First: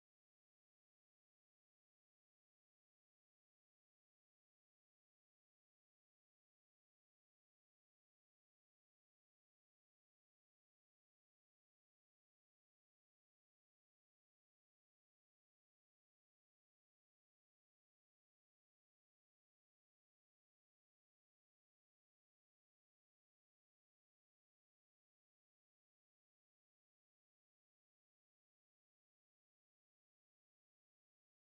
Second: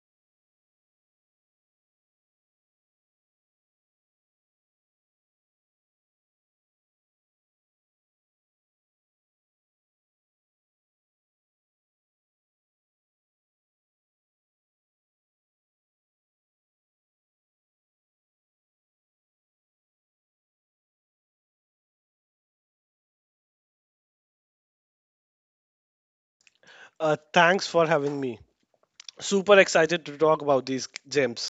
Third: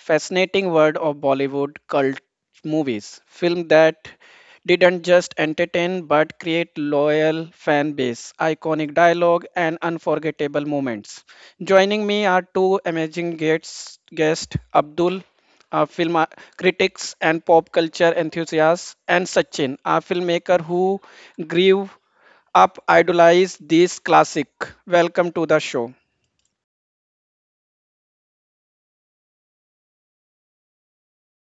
fascinating world of Bollywood cult movies, film that didn't just entertain but create loyal fan base, iconic dialogue, and unforgettable moments. Joining me are two amazing guests, guest Abdul film critics and pop culture enthusiasts, and Sachin, a filmmaker who grew up idolized this classic. Welcome to the show. Thanks for having me. Super excited to talk about these gems.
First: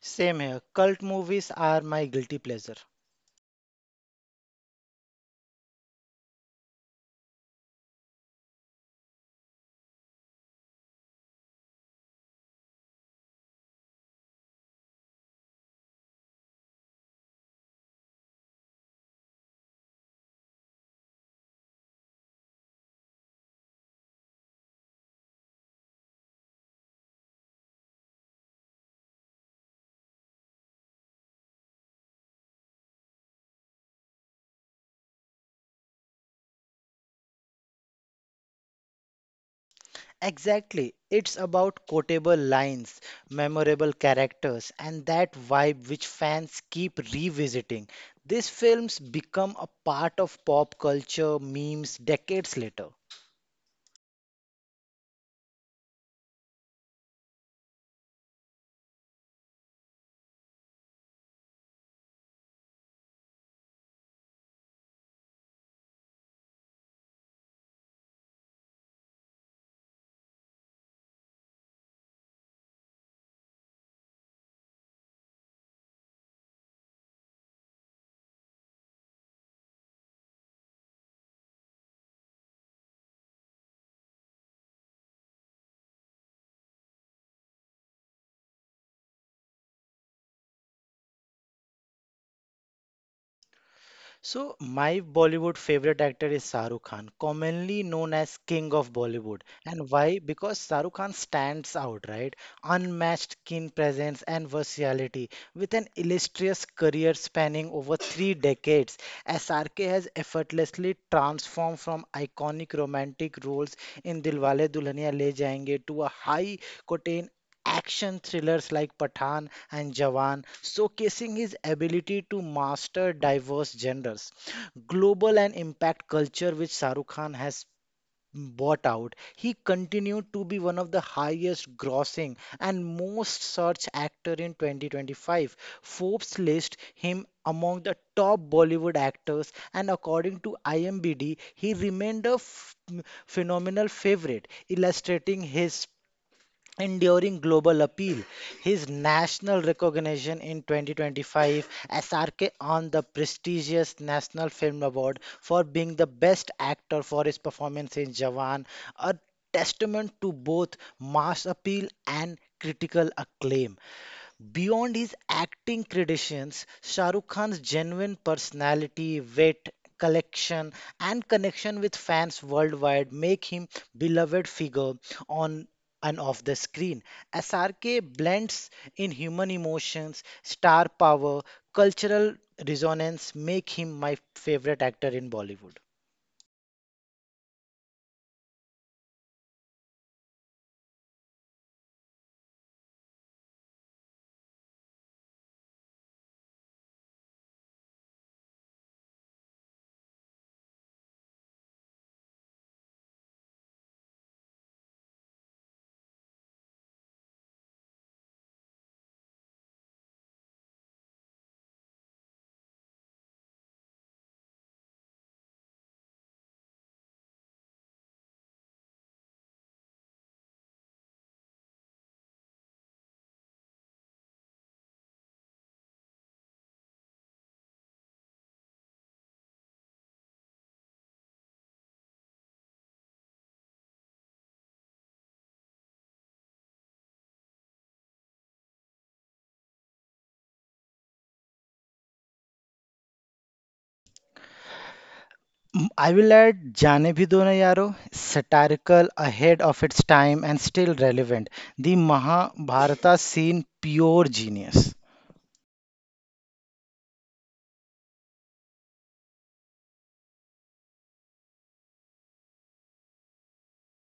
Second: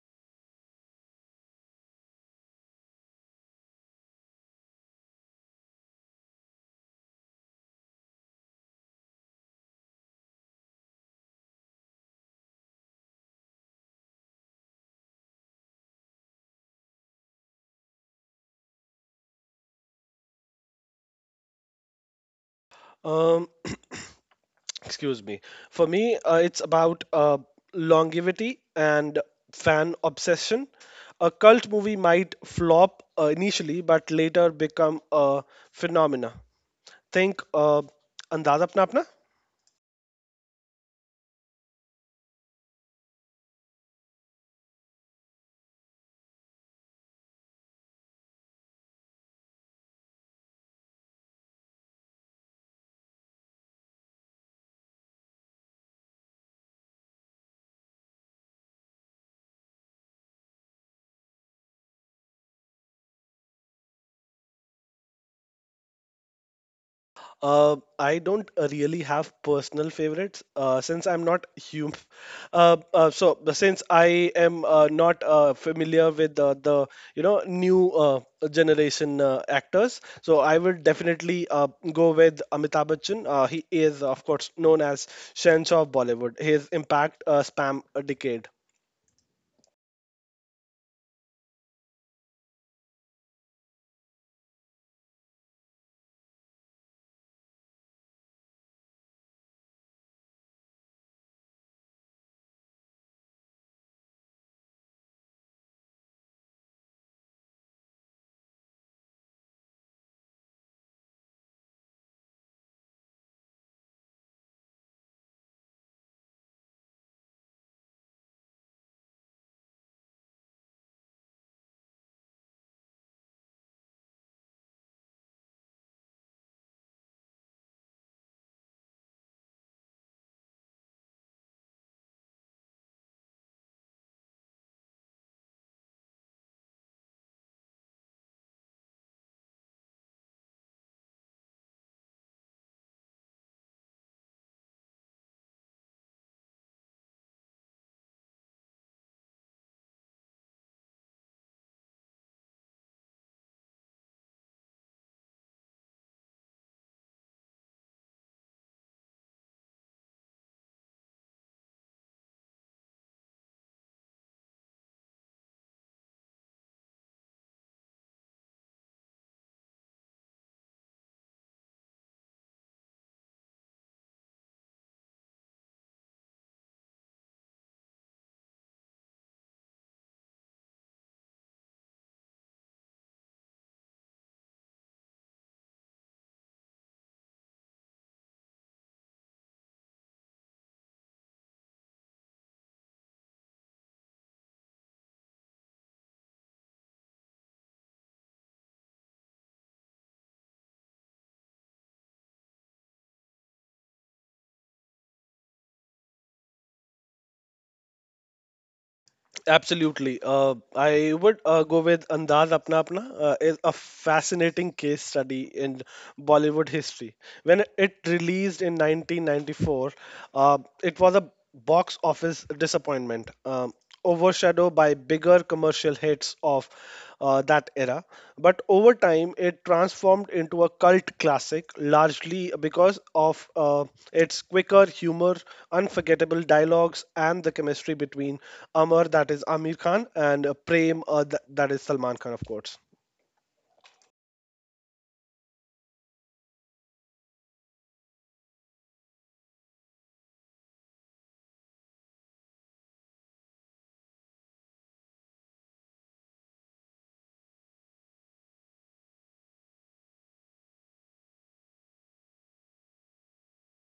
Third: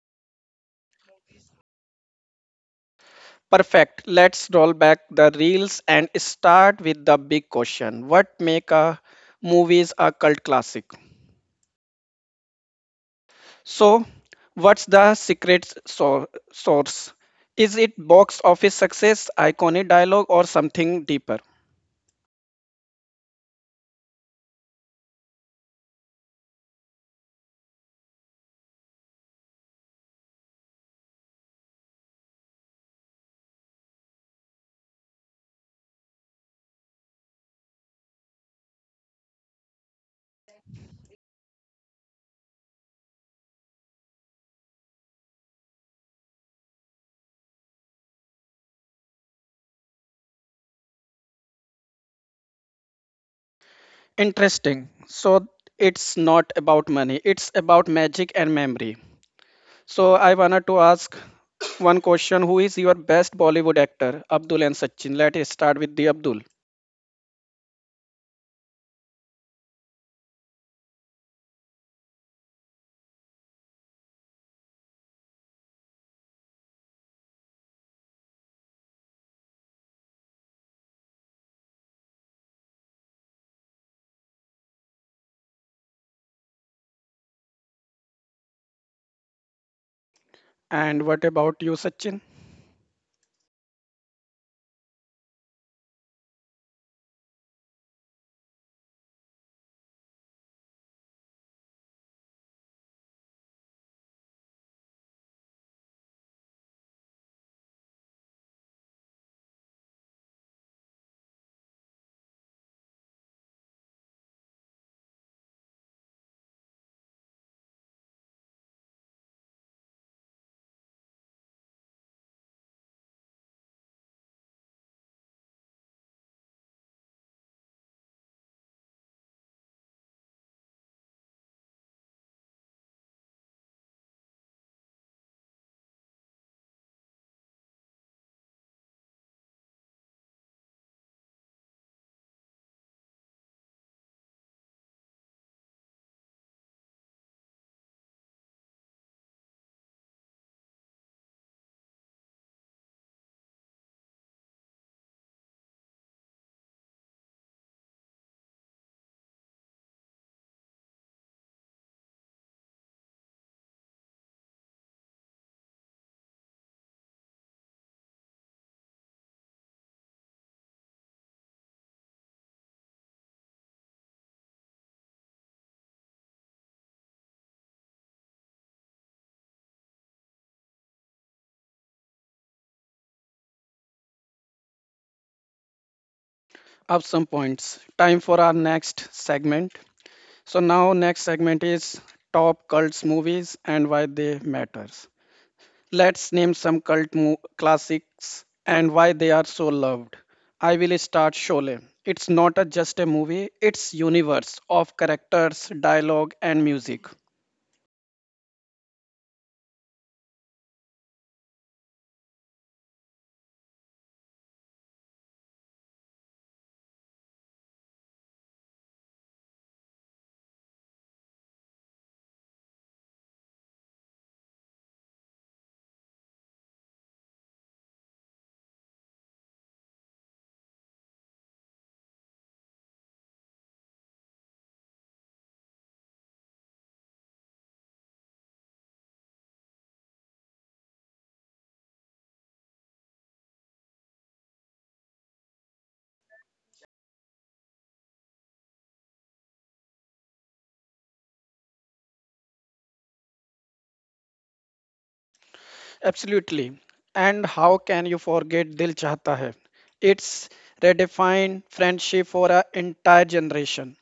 Same here. Cult movies are my guilty pleasure. Perfect. Let's roll back the reels and start with the big question. What make a movies a cult classic? So, what's the secret source? Is it box office success, iconic dialogue, or something deeper? Um, excuse me. For me, it's about longevity and fan obsession. A cult movie might flop initially, but later become a phenomena. Think Andaz Apna Apna? Exactly. It's about quotable lines, memorable characters, and that vibe which fans keep revisiting. These films become a part of pop culture memes decades later. Interesting. So it's not about money, it's about magic and memory. So I wanted to ask one question. Who is your best Bollywood actor, Abdul and Sachin? Let's start with the Abdul. I don't really have personal favorites since I'm not human. So but since I am not familiar with the new generation actors, so I would definitely go with Amitabh Bachchan. He is of course known as Shansha of Bollywood. His impact spam a decade. And what about you, Sachin? So, my Bollywood favorite actor is Shahrukh Khan, commonly known as King of Bollywood. And why? Because Shahrukh Khan stands out, right? Unmatched keen presence and versatility. With an illustrious career spanning over 3 decades, SRK has effortlessly transformed from iconic romantic roles in Dilwale Dulhania Le Jayenge to a high octane action thrillers like Pathan and Jawan, showcasing his ability to master diverse genres. Global and impact culture, which Shahrukh Khan has bought out, he continued to be one of the highest grossing and most searched actor in 2025. Forbes lists him among the top Bollywood actors, and according to IMDb, he remained a phenomenal favorite, illustrating his enduring global appeal. His national recognition in 2025, SRK on the prestigious National Film Award for being the best actor for his performance in Jawan, a testament to both mass appeal and critical acclaim. Beyond his acting credentials, Shah Rukh Khan's genuine personality, wit, collection, and connection with fans worldwide make him beloved figure on and off the screen. SRK blends in human emotions, star power, cultural resonance, make him my favorite actor in Bollywood. Up some points. Time for our next segment. So now next segment is top cults movies and why they matters. Let's name some classics and why they are so loved. I will start Sholay. It's not a, just a movie, it's universe of characters, dialogue and music. Absolutely. I would go with Andaz Apna Apna is a fascinating case study in Bollywood history. When it released in 1994, it was a box office disappointment, overshadowed by bigger commercial hits of that era. But over time, it transformed into a cult classic, largely because of its quicker humor, unforgettable dialogues, and the chemistry between Amar, that is Amir Khan, and Prem, that is Salman Khan, of course. I will add Jaane Bhi Do Na Yaro, satirical, ahead of its time, and still relevant. The Mahabharata scene, pure genius. Absolutely. And how can you forget Dil Chahta Hai? It's redefined friendship for an entire generation.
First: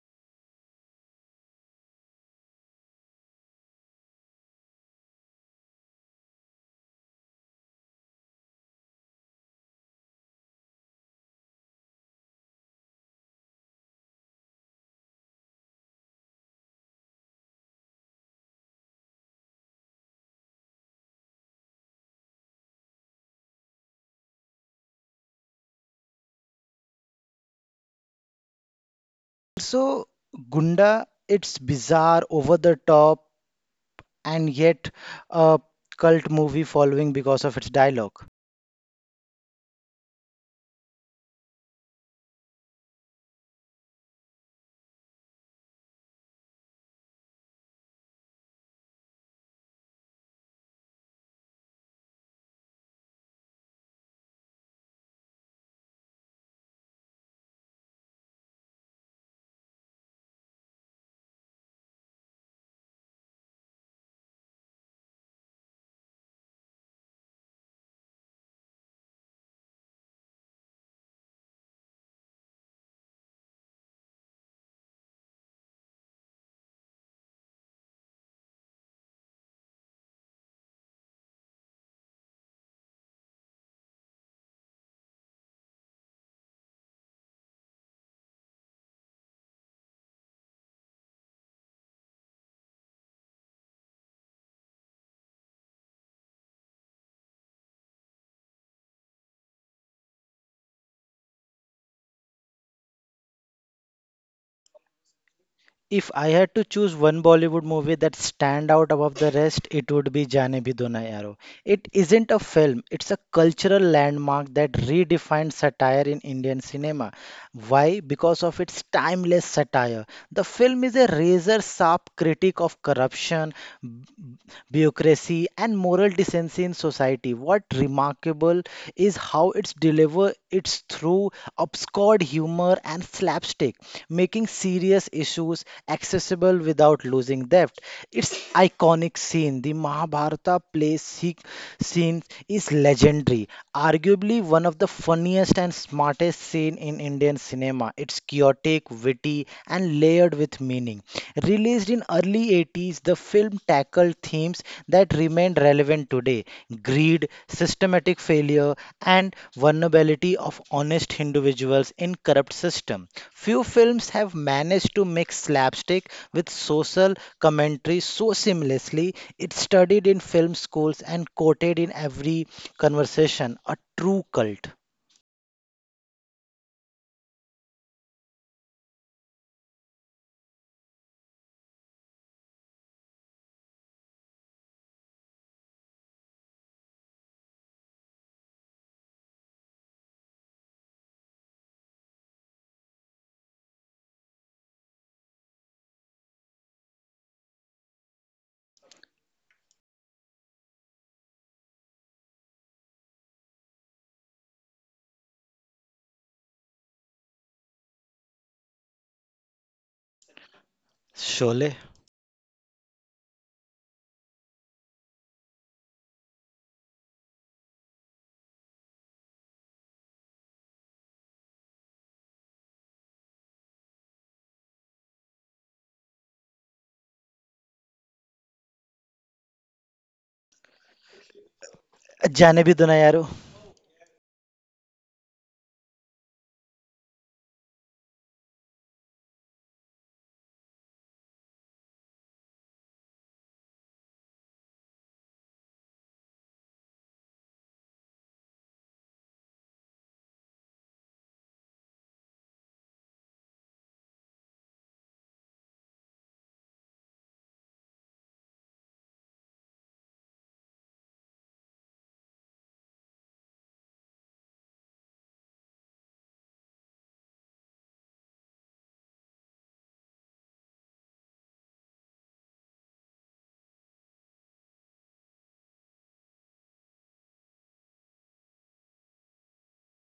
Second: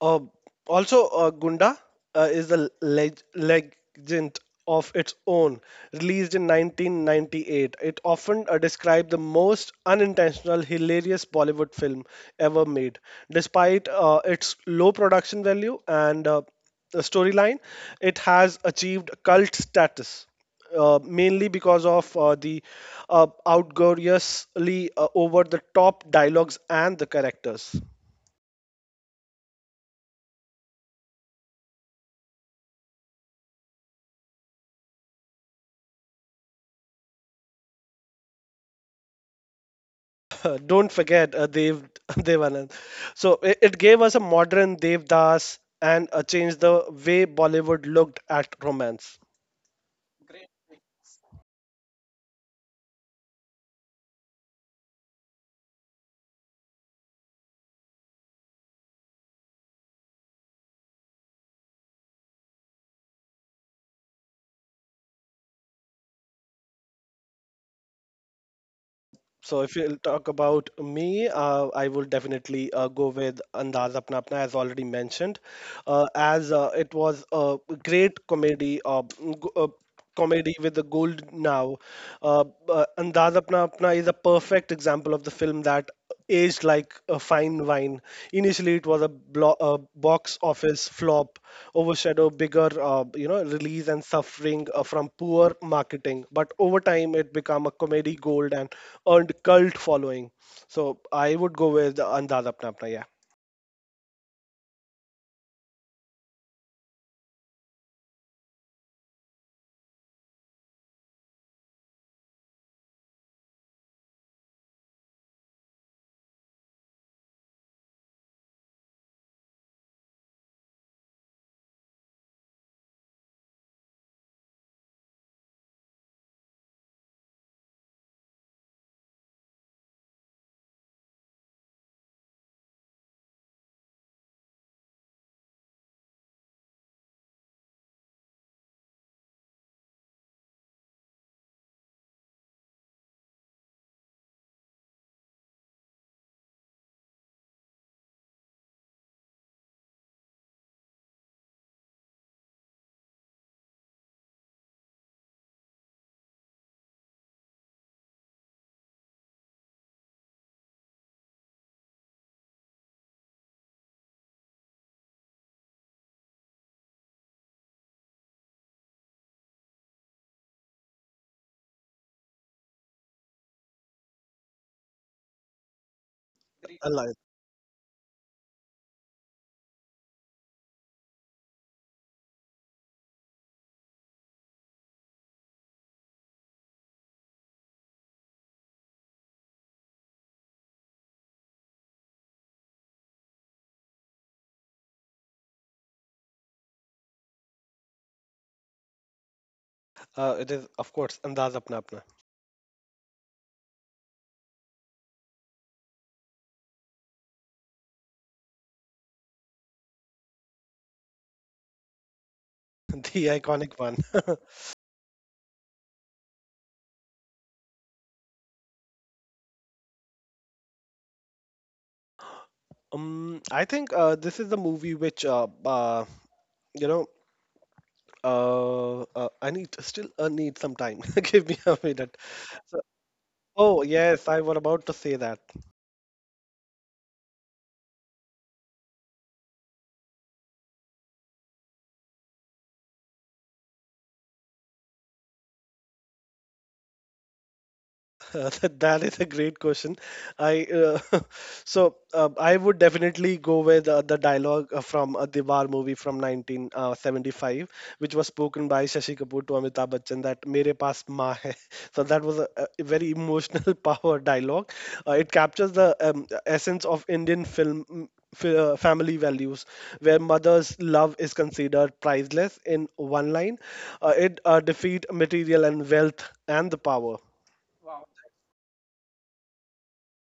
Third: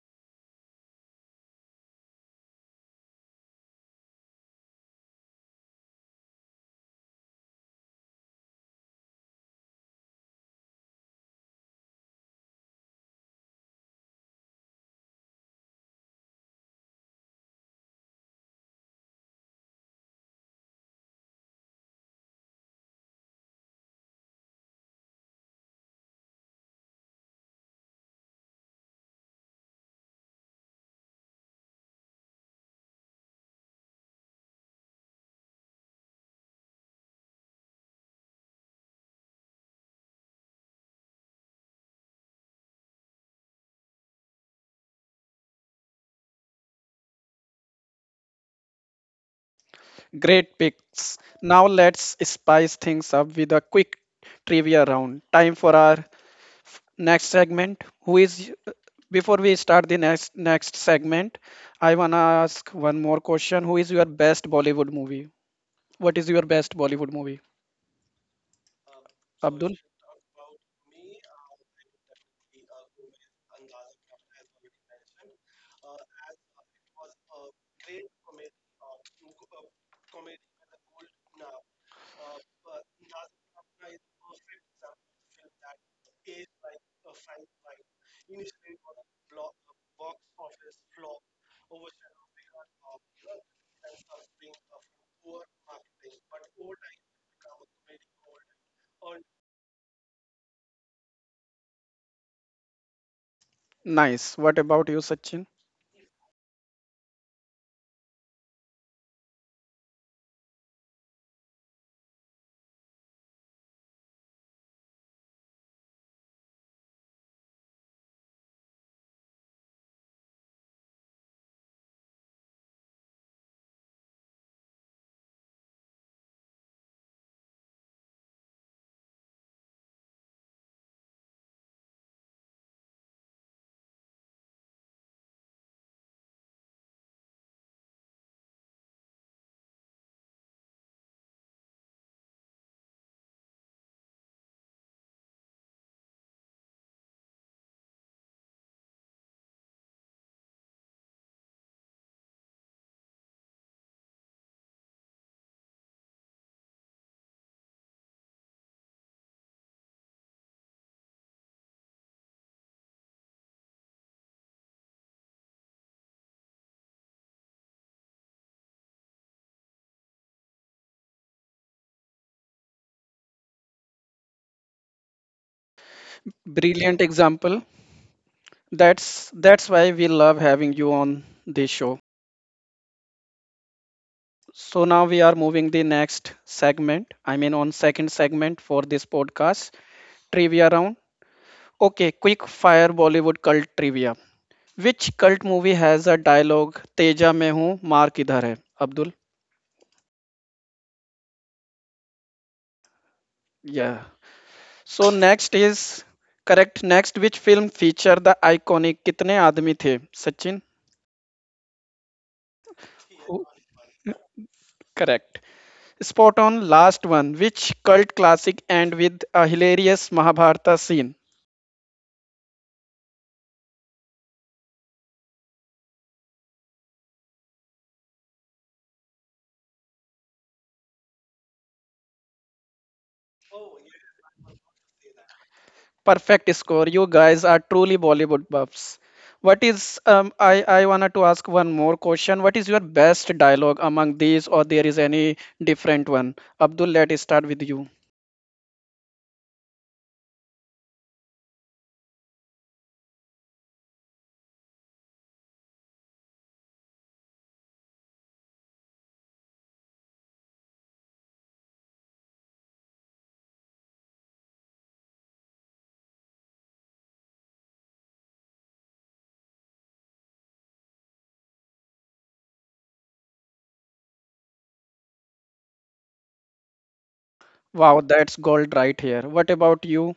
Uh, Also, Gunda is a legend of its own. Released in 1998, it often described the most unintentional, hilarious Bollywood film ever made. Despite its low production value and the storyline, it has achieved cult status. Mainly because of the outgeouriously over the top dialogues and the characters. Also, Gunda, it's bizarre, over the top, and yet a cult movie following because of its dialogue. Don't forget Dev Devanand. So it gave us a modern Devdas and changed the way Bollywood looked at romance. Great picks. Now let's spice things up with a quick trivia round. Time for our next segment. Who is before we start the next next segment I want to ask one more question. Who is your best Bollywood movie? What is your best Bollywood movie? So if Abdul? you talk about me, I will definitely go with Andaz Apna Apna, as already mentioned, as it was a great comedy, comedy with the gold now. Andaz Apna Apna is a perfect example of the film that aged like a fine wine. Initially, it was a box office flop, overshadowed bigger, release and suffering from poor marketing. But over time, it became a comedy gold and earned cult following. So I would go with the Andaz Apna Apna. Yeah, Nice. What about you, Sachin? If I had to choose one Bollywood movie that stand out above the rest, it would be Jaane Bhi Do Na Yaaro. It isn't a film, it's a cultural landmark that redefined satire in Indian cinema. Why? Because of its timeless satire. The film is a razor sharp critique of corruption, b- bureaucracy, and moral decency in society. What remarkable is how it's deliver it's through obscured humor and slapstick, making serious issues was accessible without losing depth. Its iconic scene, the Mahabharata play scene, is legendary, arguably one of the funniest and smartest scene in Indian cinema. It's chaotic, witty, and layered with meaning. Released in early 80s, the film tackled themes that remain relevant today: greed, systematic failure, and vulnerability of honest individuals in corrupt system. Few films have managed to mix slapstick with social commentary so seamlessly. It's studied in film schools and quoted in every conversation. A true cult. I Brilliant love it. example. That's why we love having you on this show. So now we are moving the next segment. I mean on second segment for this podcast, trivia round. Okay, quick fire Bollywood cult trivia. Which cult movie has a dialogue Teja mein hoon, maar kidhar hai? Abdul? It is of course Andaz Apna Apna, Yeah. So next is correct. Next, which film feature the iconic Kitne Aadmi The? Sachin? Sholay. the Who- iconic one. Correct. Spot on last one, which cult classic and with a hilarious Mahabharata scene. I think this is the movie which you know. I need still need some time. Give me a minute. जाने भी So, दो ना यार oh yes, I was about to say that. Perfect score. You guys are truly Bollywood buffs. What is I wanted to ask one more question. What is your best dialogue among these or there is any different one? Abdul, let's start with you. Uh, that is a great question. I so I would definitely go with the dialogue from Diwar movie from 1975, which was spoken by Shashi Kapoor to Amitabh Bachchan that "Mere paas maa hai." So that was a very emotional power dialogue. It captures the essence of Indian film. Family values, where mother's love is considered priceless in one line, it defeat material and wealth and the power. Wow, that's gold right here. What about you,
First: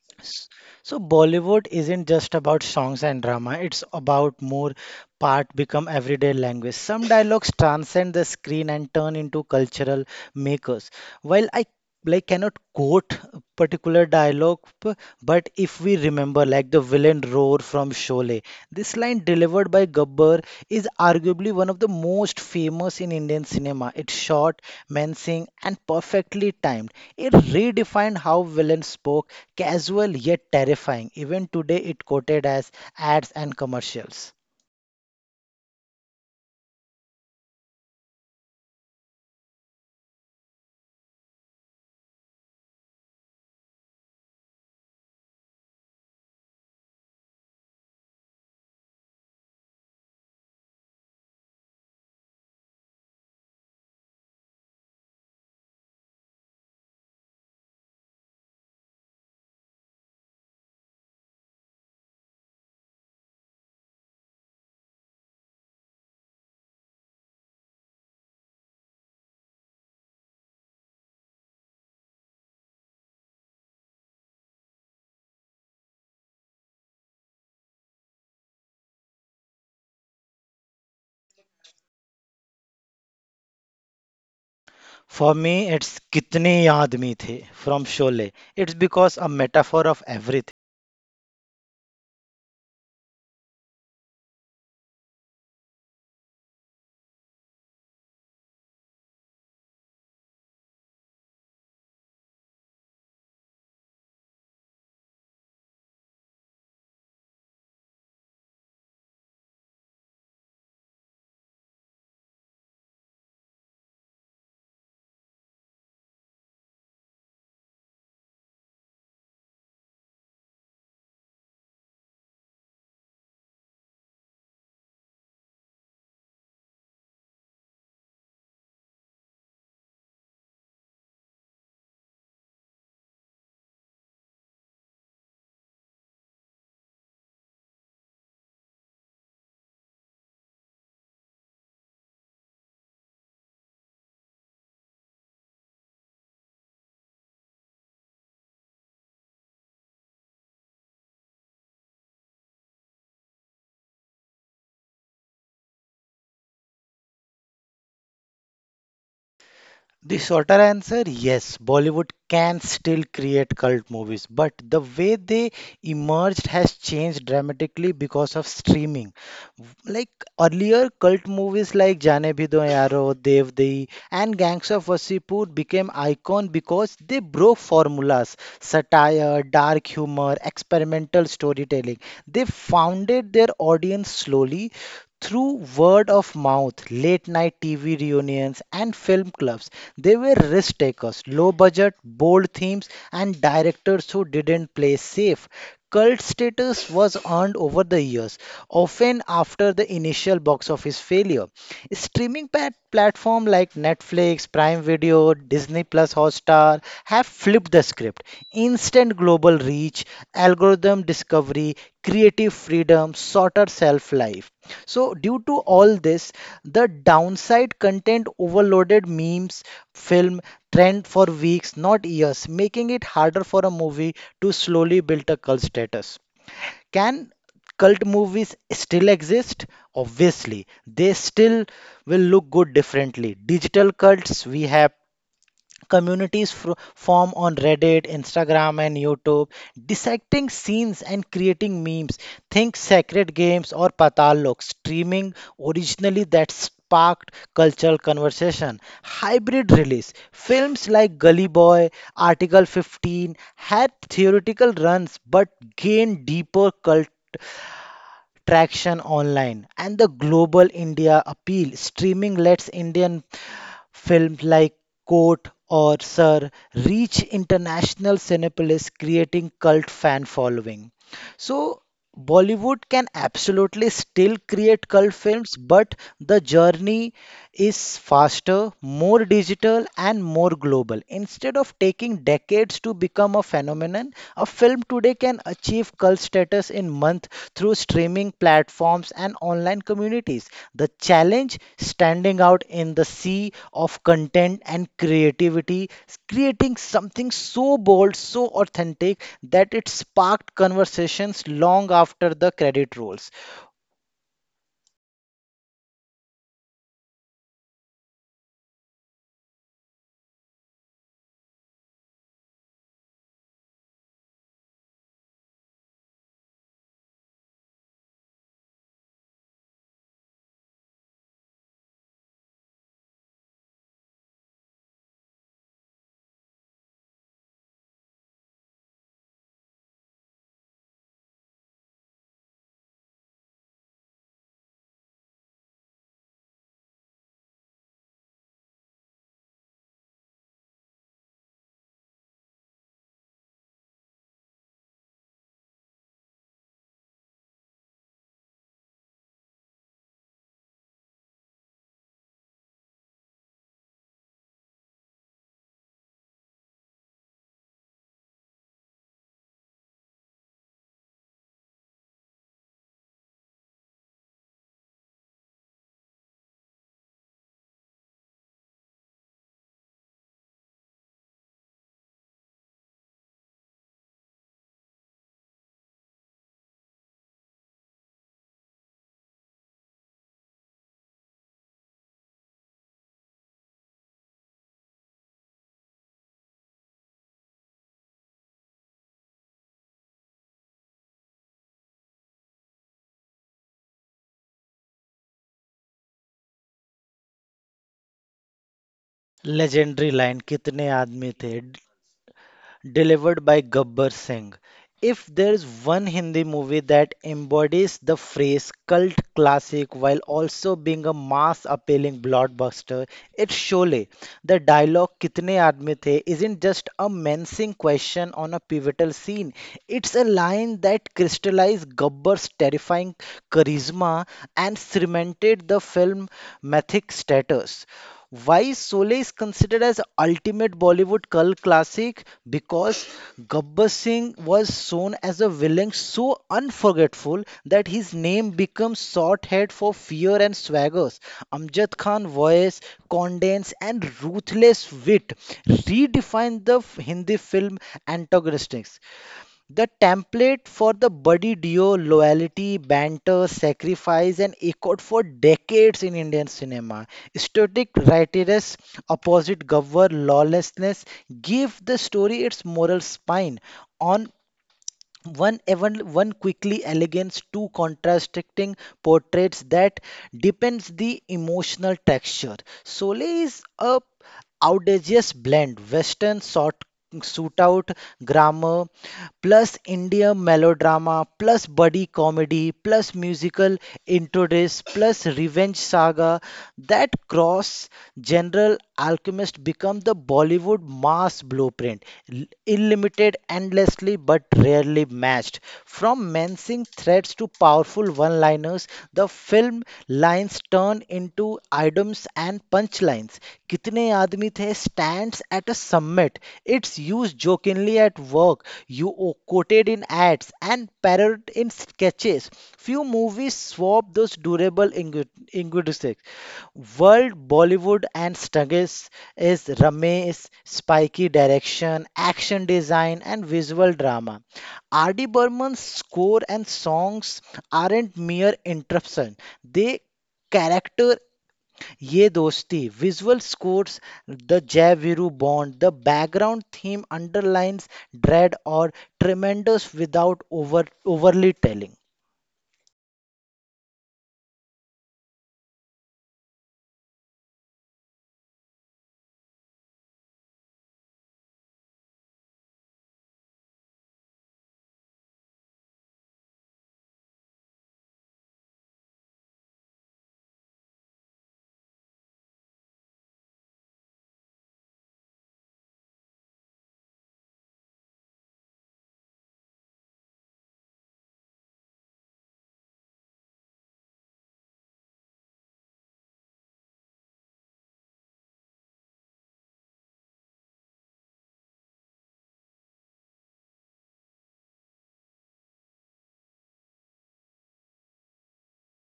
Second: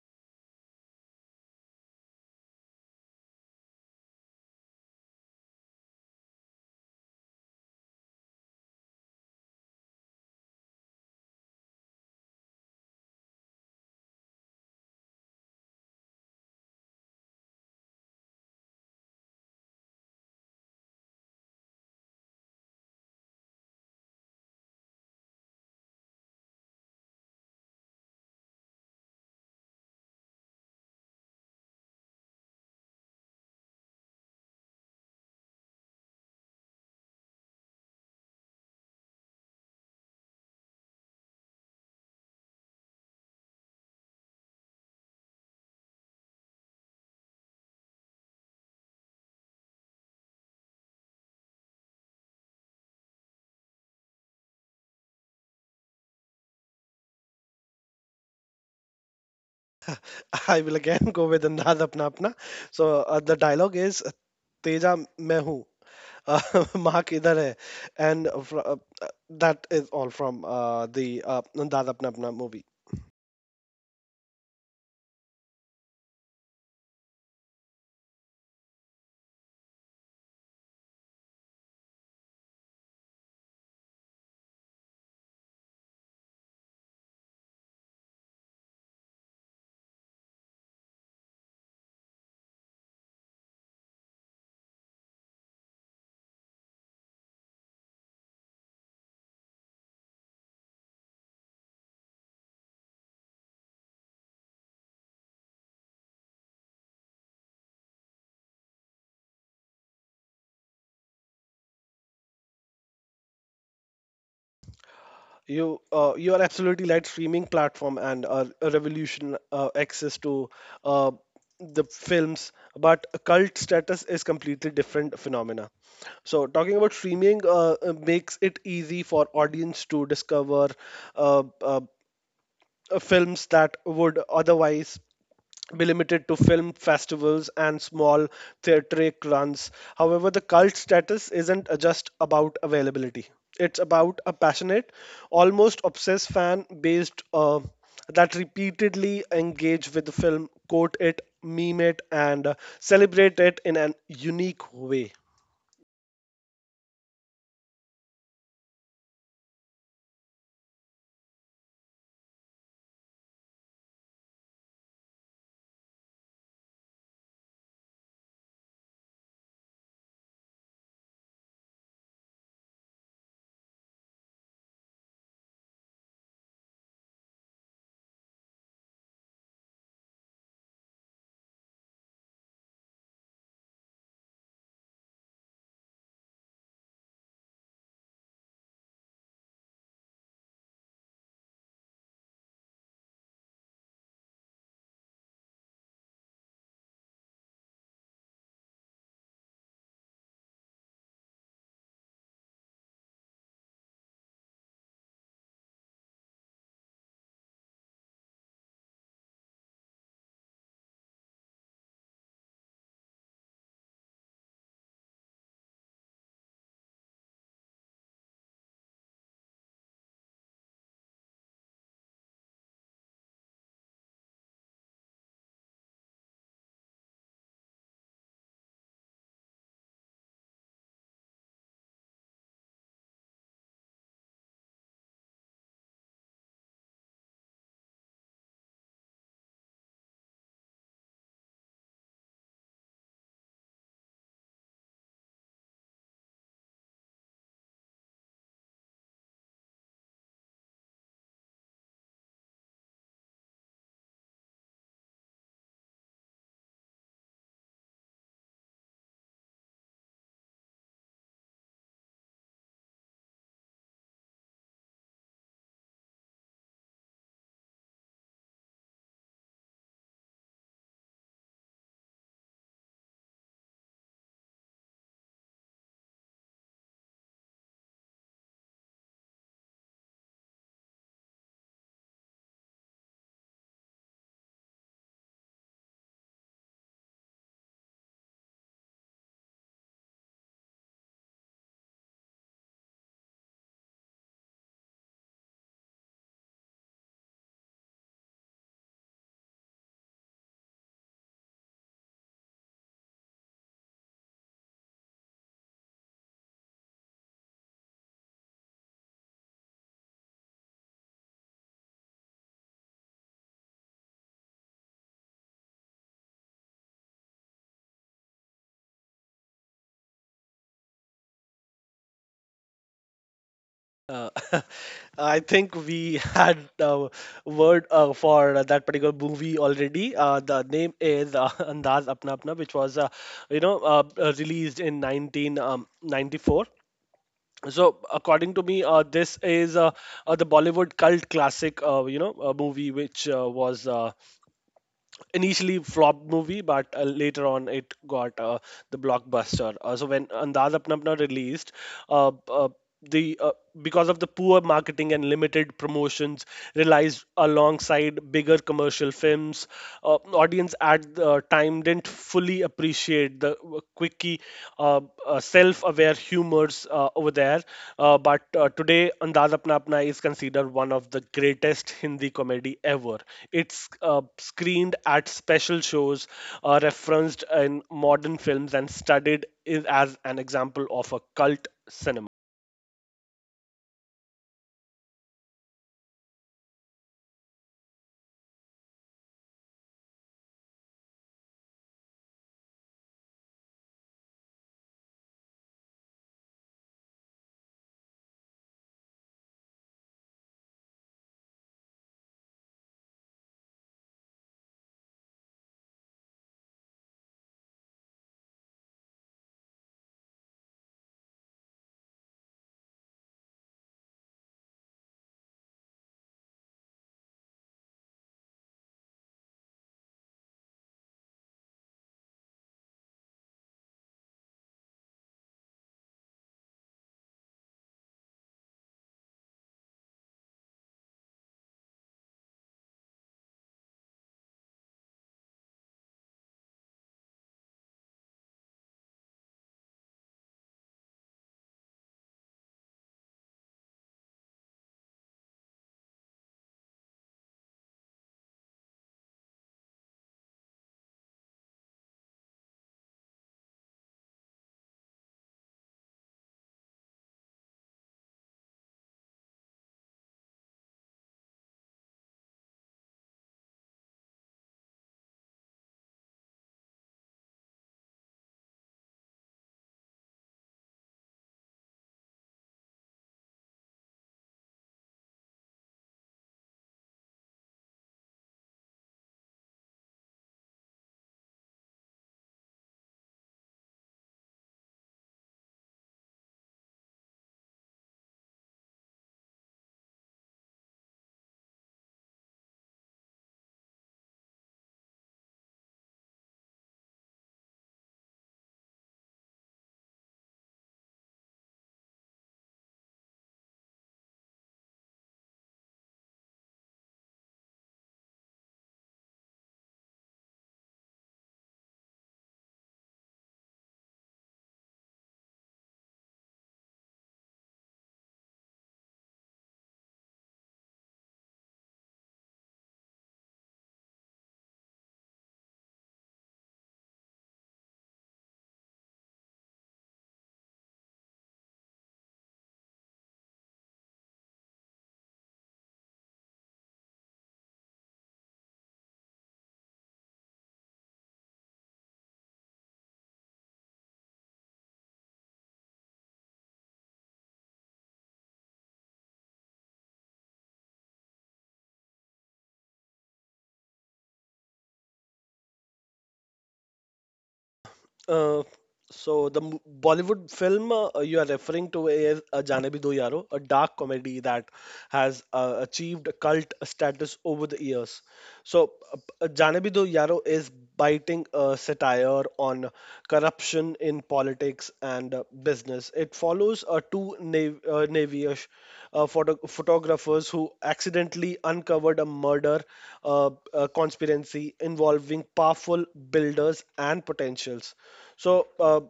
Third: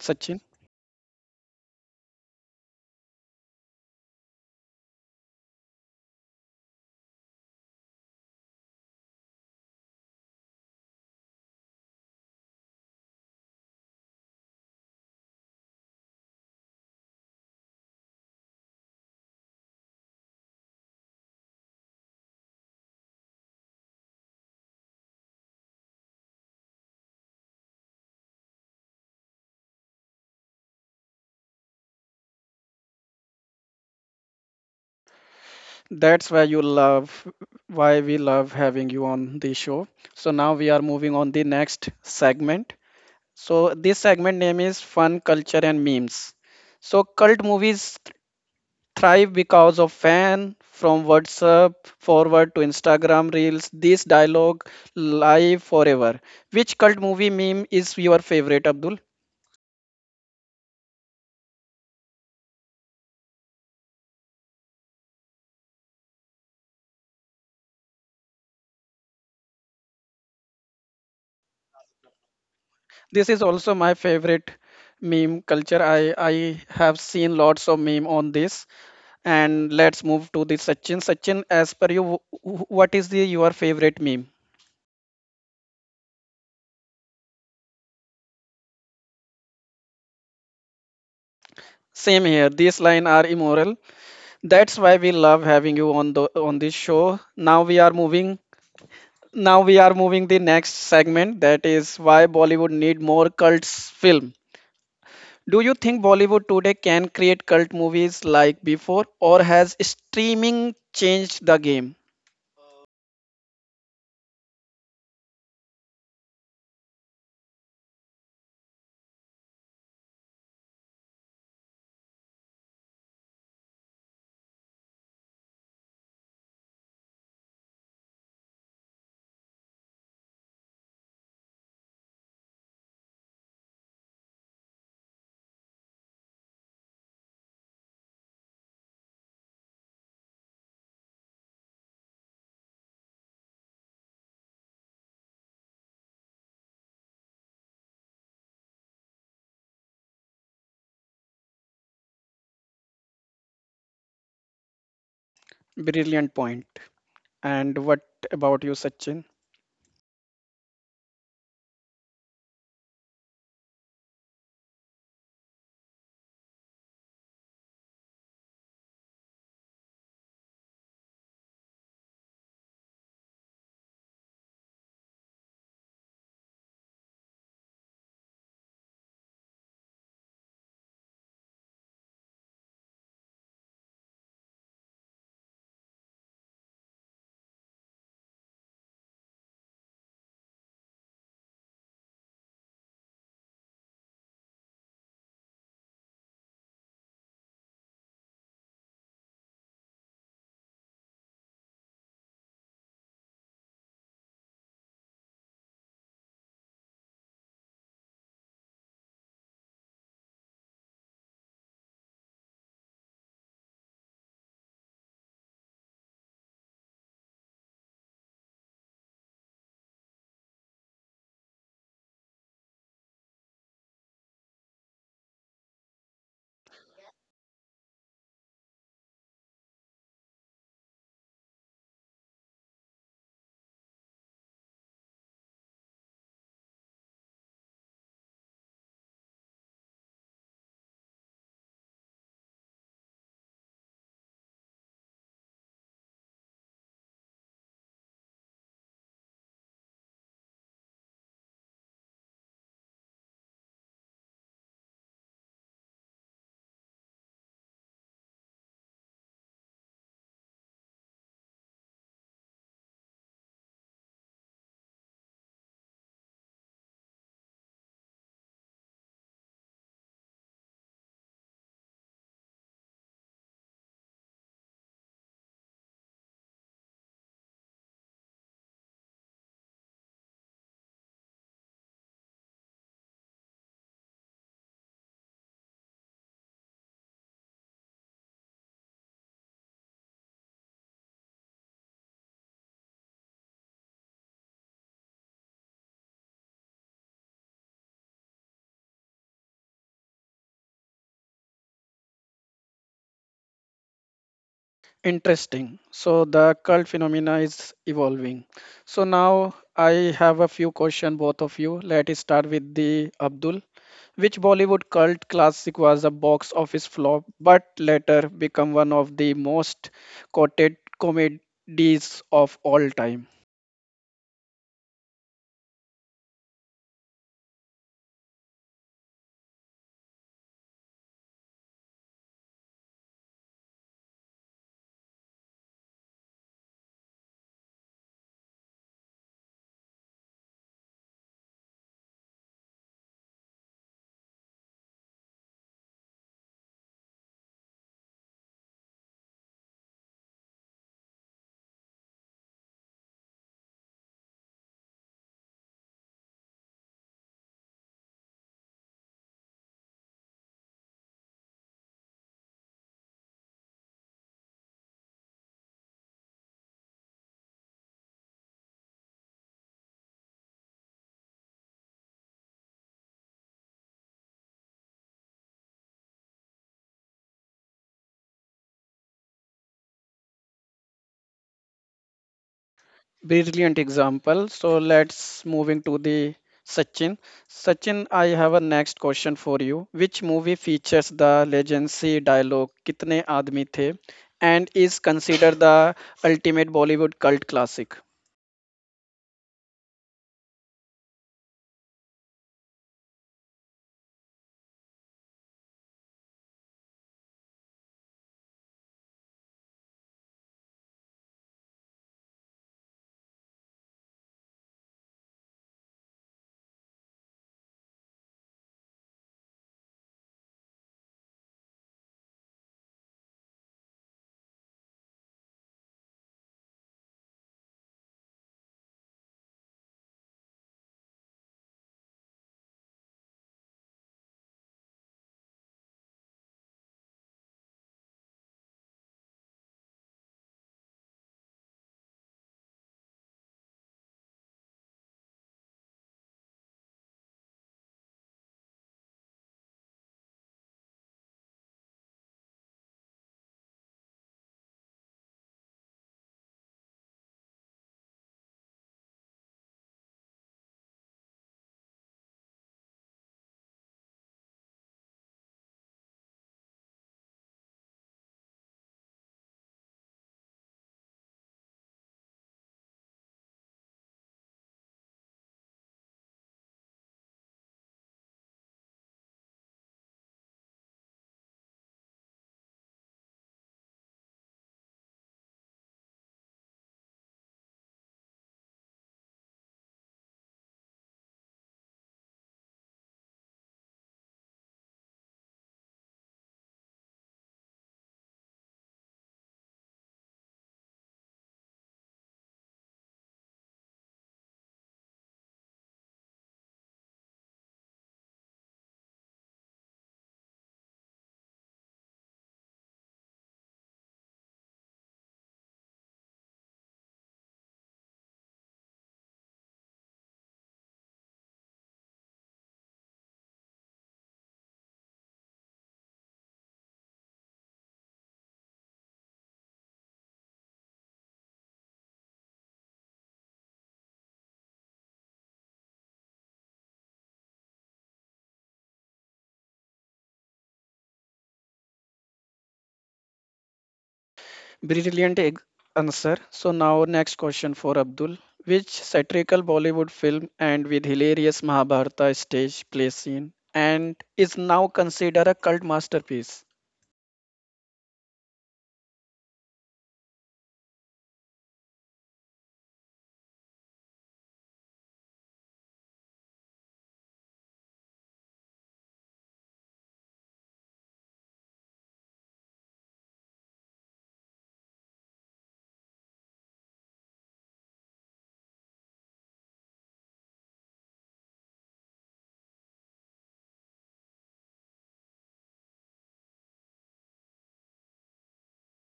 Sachin? S- So Bollywood isn't just about songs and drama, it's about more part become everyday language. Some dialogues transcend the screen and turn into cultural makers. While I like cannot quote particular dialogue, but if we remember like the villain roar from Sholay. This line delivered by Gabbar is arguably one of the most famous in Indian cinema. It's short, menacing, and perfectly timed. It redefined how villains spoke, casual yet terrifying. Even today, it quoted as ads and commercials. That's why you love why we love having you on the show. So now we are moving on the next segment. So this segment name is fun, culture and memes. So cult movies thrive because of fan from WhatsApp forward to Instagram reels. This dialogue live forever. Which cult movie meme is your favorite, Abdul? I will again go with Andaz Apna Apna. So the dialogue is Teja मैं हूँ Mark इधर है and that is all from the Andaz Apna Apna movie. This is also my favorite meme culture. I have seen lots of meme on this. And let's move to the Sachin. Sachin, as per you, what is the your favorite meme? For me, it's Kitne Aadmi The from Sholay. It's because a metaphor of everything. Same here. These line are immoral. That's why we love having you on the on this show. Now we are moving. Now we are moving the next segment. That is why Bollywood need more cults film. Do you think Bollywood today can create cult movies like before, or has streaming changed the game? You you are absolutely right. Streaming platform and a revolution access to uh, the films, but cult status is completely different phenomena. So, talking about streaming makes it easy for audience to discover uh, uh, films that would otherwise be limited to film festivals and small theatric runs. However, the cult status isn't just about availability. It's about a passionate, almost obsessed fan based that repeatedly engage with the film, quote it, meme it, and celebrate it in an unique way. Brilliant point. And what about you, Sachin? The shorter answer, yes, Bollywood can still create cult movies, but the way they emerged has changed dramatically because of streaming. Like earlier, cult movies like Jaane Bhi Do Yaaro, Devdahi, and Gangs of Wasseypur became icon because they broke formulas, satire, dark humor, experimental storytelling. They founded their audience slowly, through word of mouth, late night TV reunions, and film clubs, they were risk takers, low budget, bold themes, and directors who didn't play safe. Cult status was earned over the years, often after the initial box office failure. Streaming platforms like Netflix, Prime Video, Disney Plus Hotstar have flipped the script. Instant global reach, algorithm discovery, creative freedom, shorter shelf life. So, due to all this, the downside content overloaded memes, film, trend for weeks, not years, making it harder for a movie to slowly build a cult status. Can cult movies still exist? Obviously, they still will look good differently. Digital cults, we have Communities fro form on Reddit, Instagram, and YouTube, dissecting scenes and creating memes. Think Sacred Games or Patal Lok, streaming originally that sparked cultural conversation. Hybrid release. Films like Gully Boy, Article 15 had theoretical runs but gained deeper cult traction online and the global India appeal. Streaming lets Indian Films like Court or Sir reach international cinepolis, creating cult fan following. So Bollywood can absolutely still create cult films, but the journey is faster, more digital, and more global. Instead of taking decades to become a phenomenon, a film today can achieve cult status in months through streaming platforms and online communities. The challenge standing out in the sea of content and creativity, creating something so bold, so authentic that it sparked conversations long after the credit rolls. Interesting. So the cult phenomena is evolving. So now I have a few question both of you. Let us start with the Abdul. Which Bollywood cult classic was a box office flop but later become one of the most quoted comedies of all time? Uh, I think we had a word for that particular movie already. The name is Andaz Apna Apna, which was, released in 1994. So, according to me, this is the Bollywood cult classic, you know, movie which was initially flopped movie, but later on it got the blockbuster. So when Andaz Apna Apna released, uh, uh, the because of the poor marketing and limited promotions realized alongside bigger commercial films audience at the time didn't fully appreciate the quickie, self-aware humors over there. But today, Andaz Apna Apna is considered one of the greatest Hindi comedy ever. It's screened at special shows, referenced in modern films, and studied is as an example of a cult cinema. Brilliant example. So let's moving to the Sachin. Sachin, I have a next question for you. Which movie features the legendary dialogue Kitne Aadmi The and is considered the ultimate Bollywood cult classic? Legendary line, कितने आदमी थे? Delivered by Gabbar Singh. If there's one Hindi movie that embodies the phrase cult classic while also being a mass appealing blockbuster, it's Sholay. The dialogue "Kitne aadmi the" isn't just a menacing question on a pivotal scene. It's a line that crystallized Gabbar's terrifying charisma and cemented the film mythic status. Why Sole is considered as ultimate Bollywood cult classic? Because Gabbar Singh was shown as a villain so unforgettable that his name becomes shorthand for fear and swaggers. Amjad Khan voice, condensed and ruthless wit redefined the Hindi film antagonistics. The template for the buddy duo loyalty, banter, sacrifice, and echoed for decades in Indian cinema. Static writeress opposite Gawar lawlessness give the story its moral spine. On one even one quickly elegance, two contrasting portraits that depends the emotional texture. Sole is a outrageous blend, Western sort shootout grammar, plus India melodrama, plus buddy comedy, plus musical introduce, plus revenge saga. That cross general alchemist become the Bollywood mass blueprint, unlimited endlessly but rarely matched. From menacing threats to powerful one-liners, the film lines turn into items and punchlines. Kitne Aadmi The stands at a summit. It's used jokingly at work. You quoted in ads and parodied in sketches. Few movies swap those durable ingredients. World Bollywood and struggles is Ramesh's spiky direction, action design, and visual drama. R.D. Burman's score and songs aren't mere interruption; they character ये दोस्ती visual scores the jaiviru bond the background theme underlines dread or tremendous without overly telling. brilliant ex- answer. So now next question for Abdul. Which satirical Bollywood film and with hilarious Mahabharata stage play scene and is now considered a cult masterpiece? Uh, so the Bollywood film you are referring to is Jaane Bhi Do Yaro, a dark comedy that has achieved cult status over the years. So, Jaane Bhi Do Yaro is biting satire on corruption in politics and business. It follows two Navyish photographers who accidentally uncovered a murder conspiracy involving powerful builders and potentials. So,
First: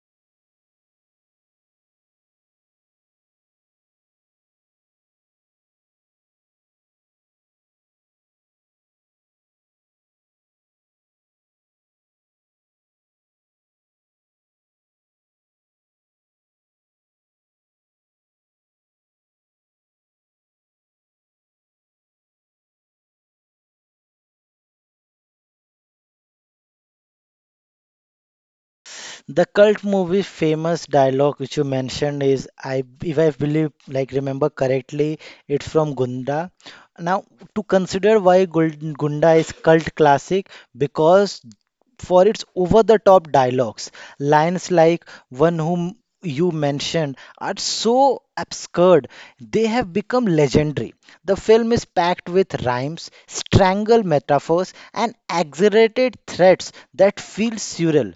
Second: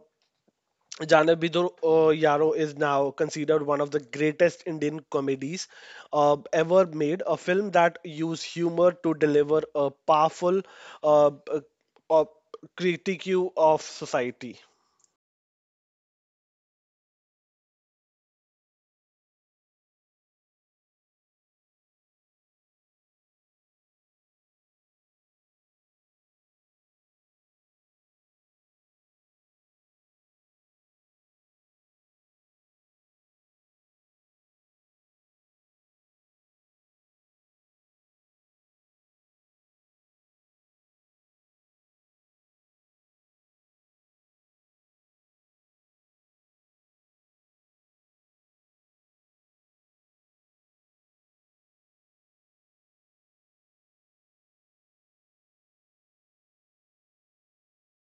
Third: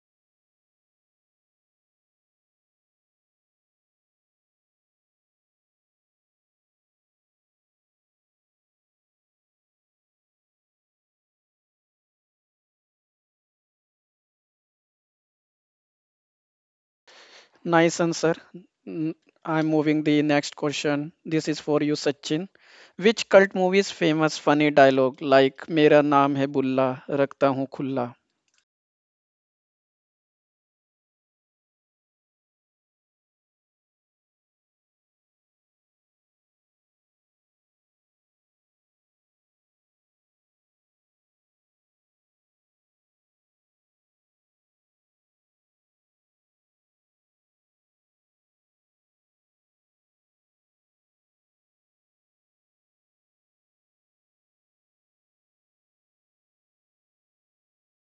Janabidro Yaro is now considered one of the greatest Indian comedies ever made. A film that used humor to deliver a powerful uh, uh, uh, critique of society. Nice answer. N- I'm moving the next question. This is for you, Sachin. Which cult movie's famous funny dialogue like "Mera naam hai Bulla, रखता हूँ Khulla"? The cult movie famous dialogue which you mentioned is I if I believe like remember correctly it's from Gunda. Now to consider why Gunda is cult classic because for its over the top dialogues lines like one whom you mentioned are so absurd they have become legendary the film is packed with rhymes strangle metaphors and exaggerated threats that feel surreal.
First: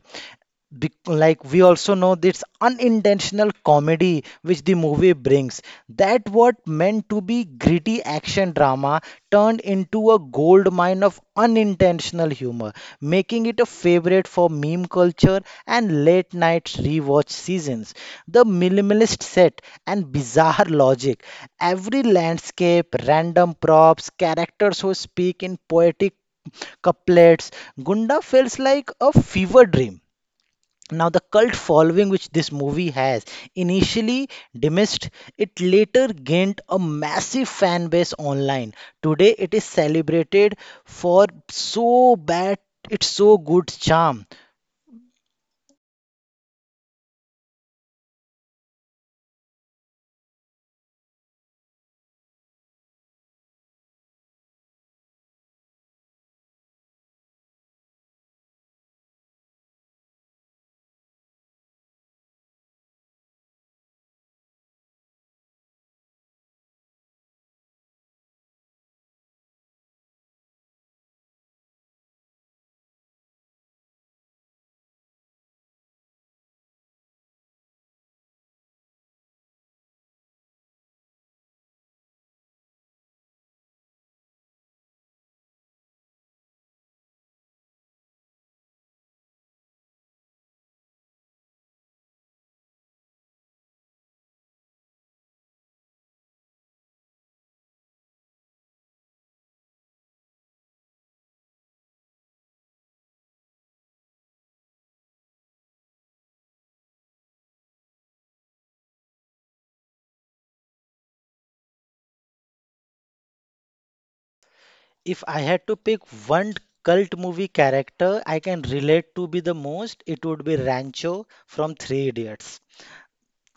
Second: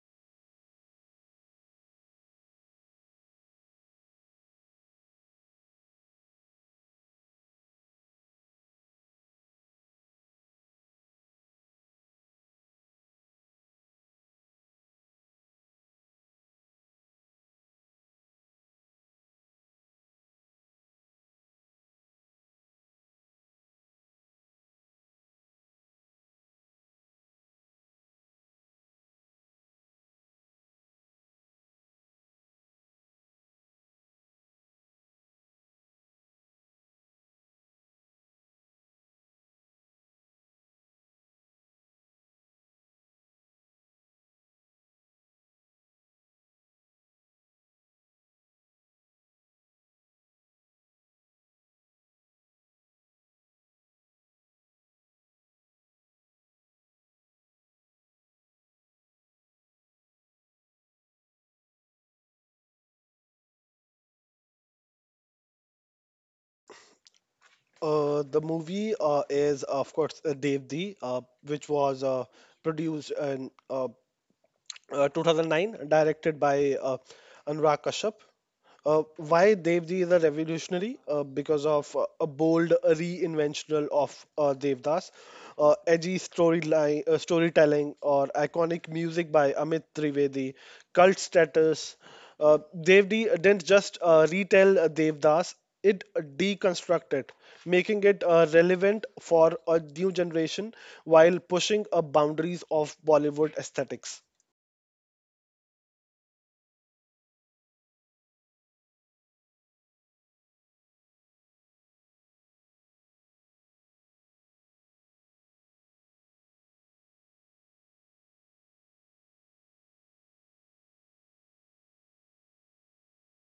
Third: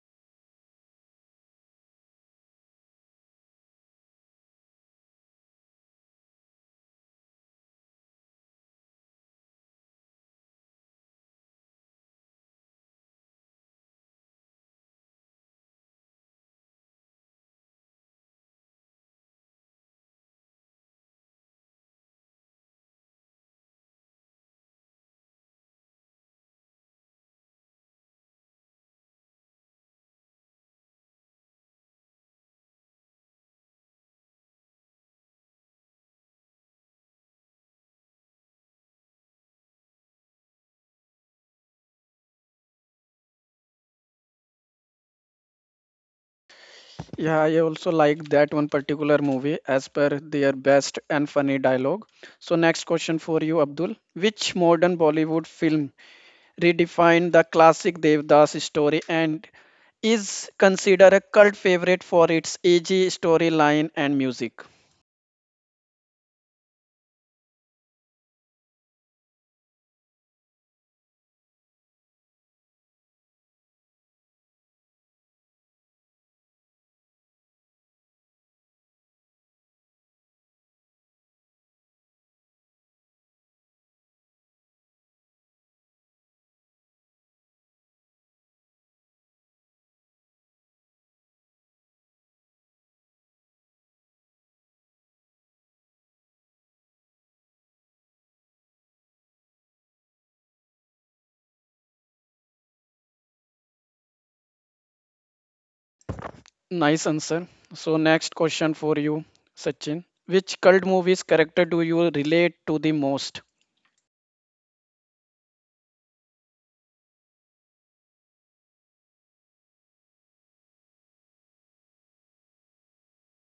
Like we also know this unintentional comedy which the movie brings that what meant to be gritty action drama turned into a gold mine of unintentional humor making it a favorite for meme culture and late night rewatch seasons the minimalist set and bizarre logic every landscape random props characters who speak in poetic couplets gunda feels like a fever dream now, the cult following which this movie has initially dismissed, it later gained a massive fan base online. Today, it is celebrated for so bad, it's so good charm. Yeah, I also like that one particular movie as per their best and funny dialogue. So next question for you, Abdul. Which modern Bollywood film redefined the classic Devdas story and is considered a cult favorite for its edgy storyline and music? The movie is, of course, Devdi, which was produced and 2009, directed by Anurag Kashyap. Why Devdi is a revolutionary? Because of a bold reinventional of Devdas, edgy storyline, storytelling, or iconic music by Amit Trivedi, cult status. Devdi didn't just retell Devdas; it deconstructed, making it relevant for a new generation while pushing boundaries of Bollywood aesthetics. Nice answer. So, next question for you, Sachin. Which cult movie's character do you relate to the most? If I had to pick one cult movie character I can relate to be the most, it would be Rancho from Three Idiots.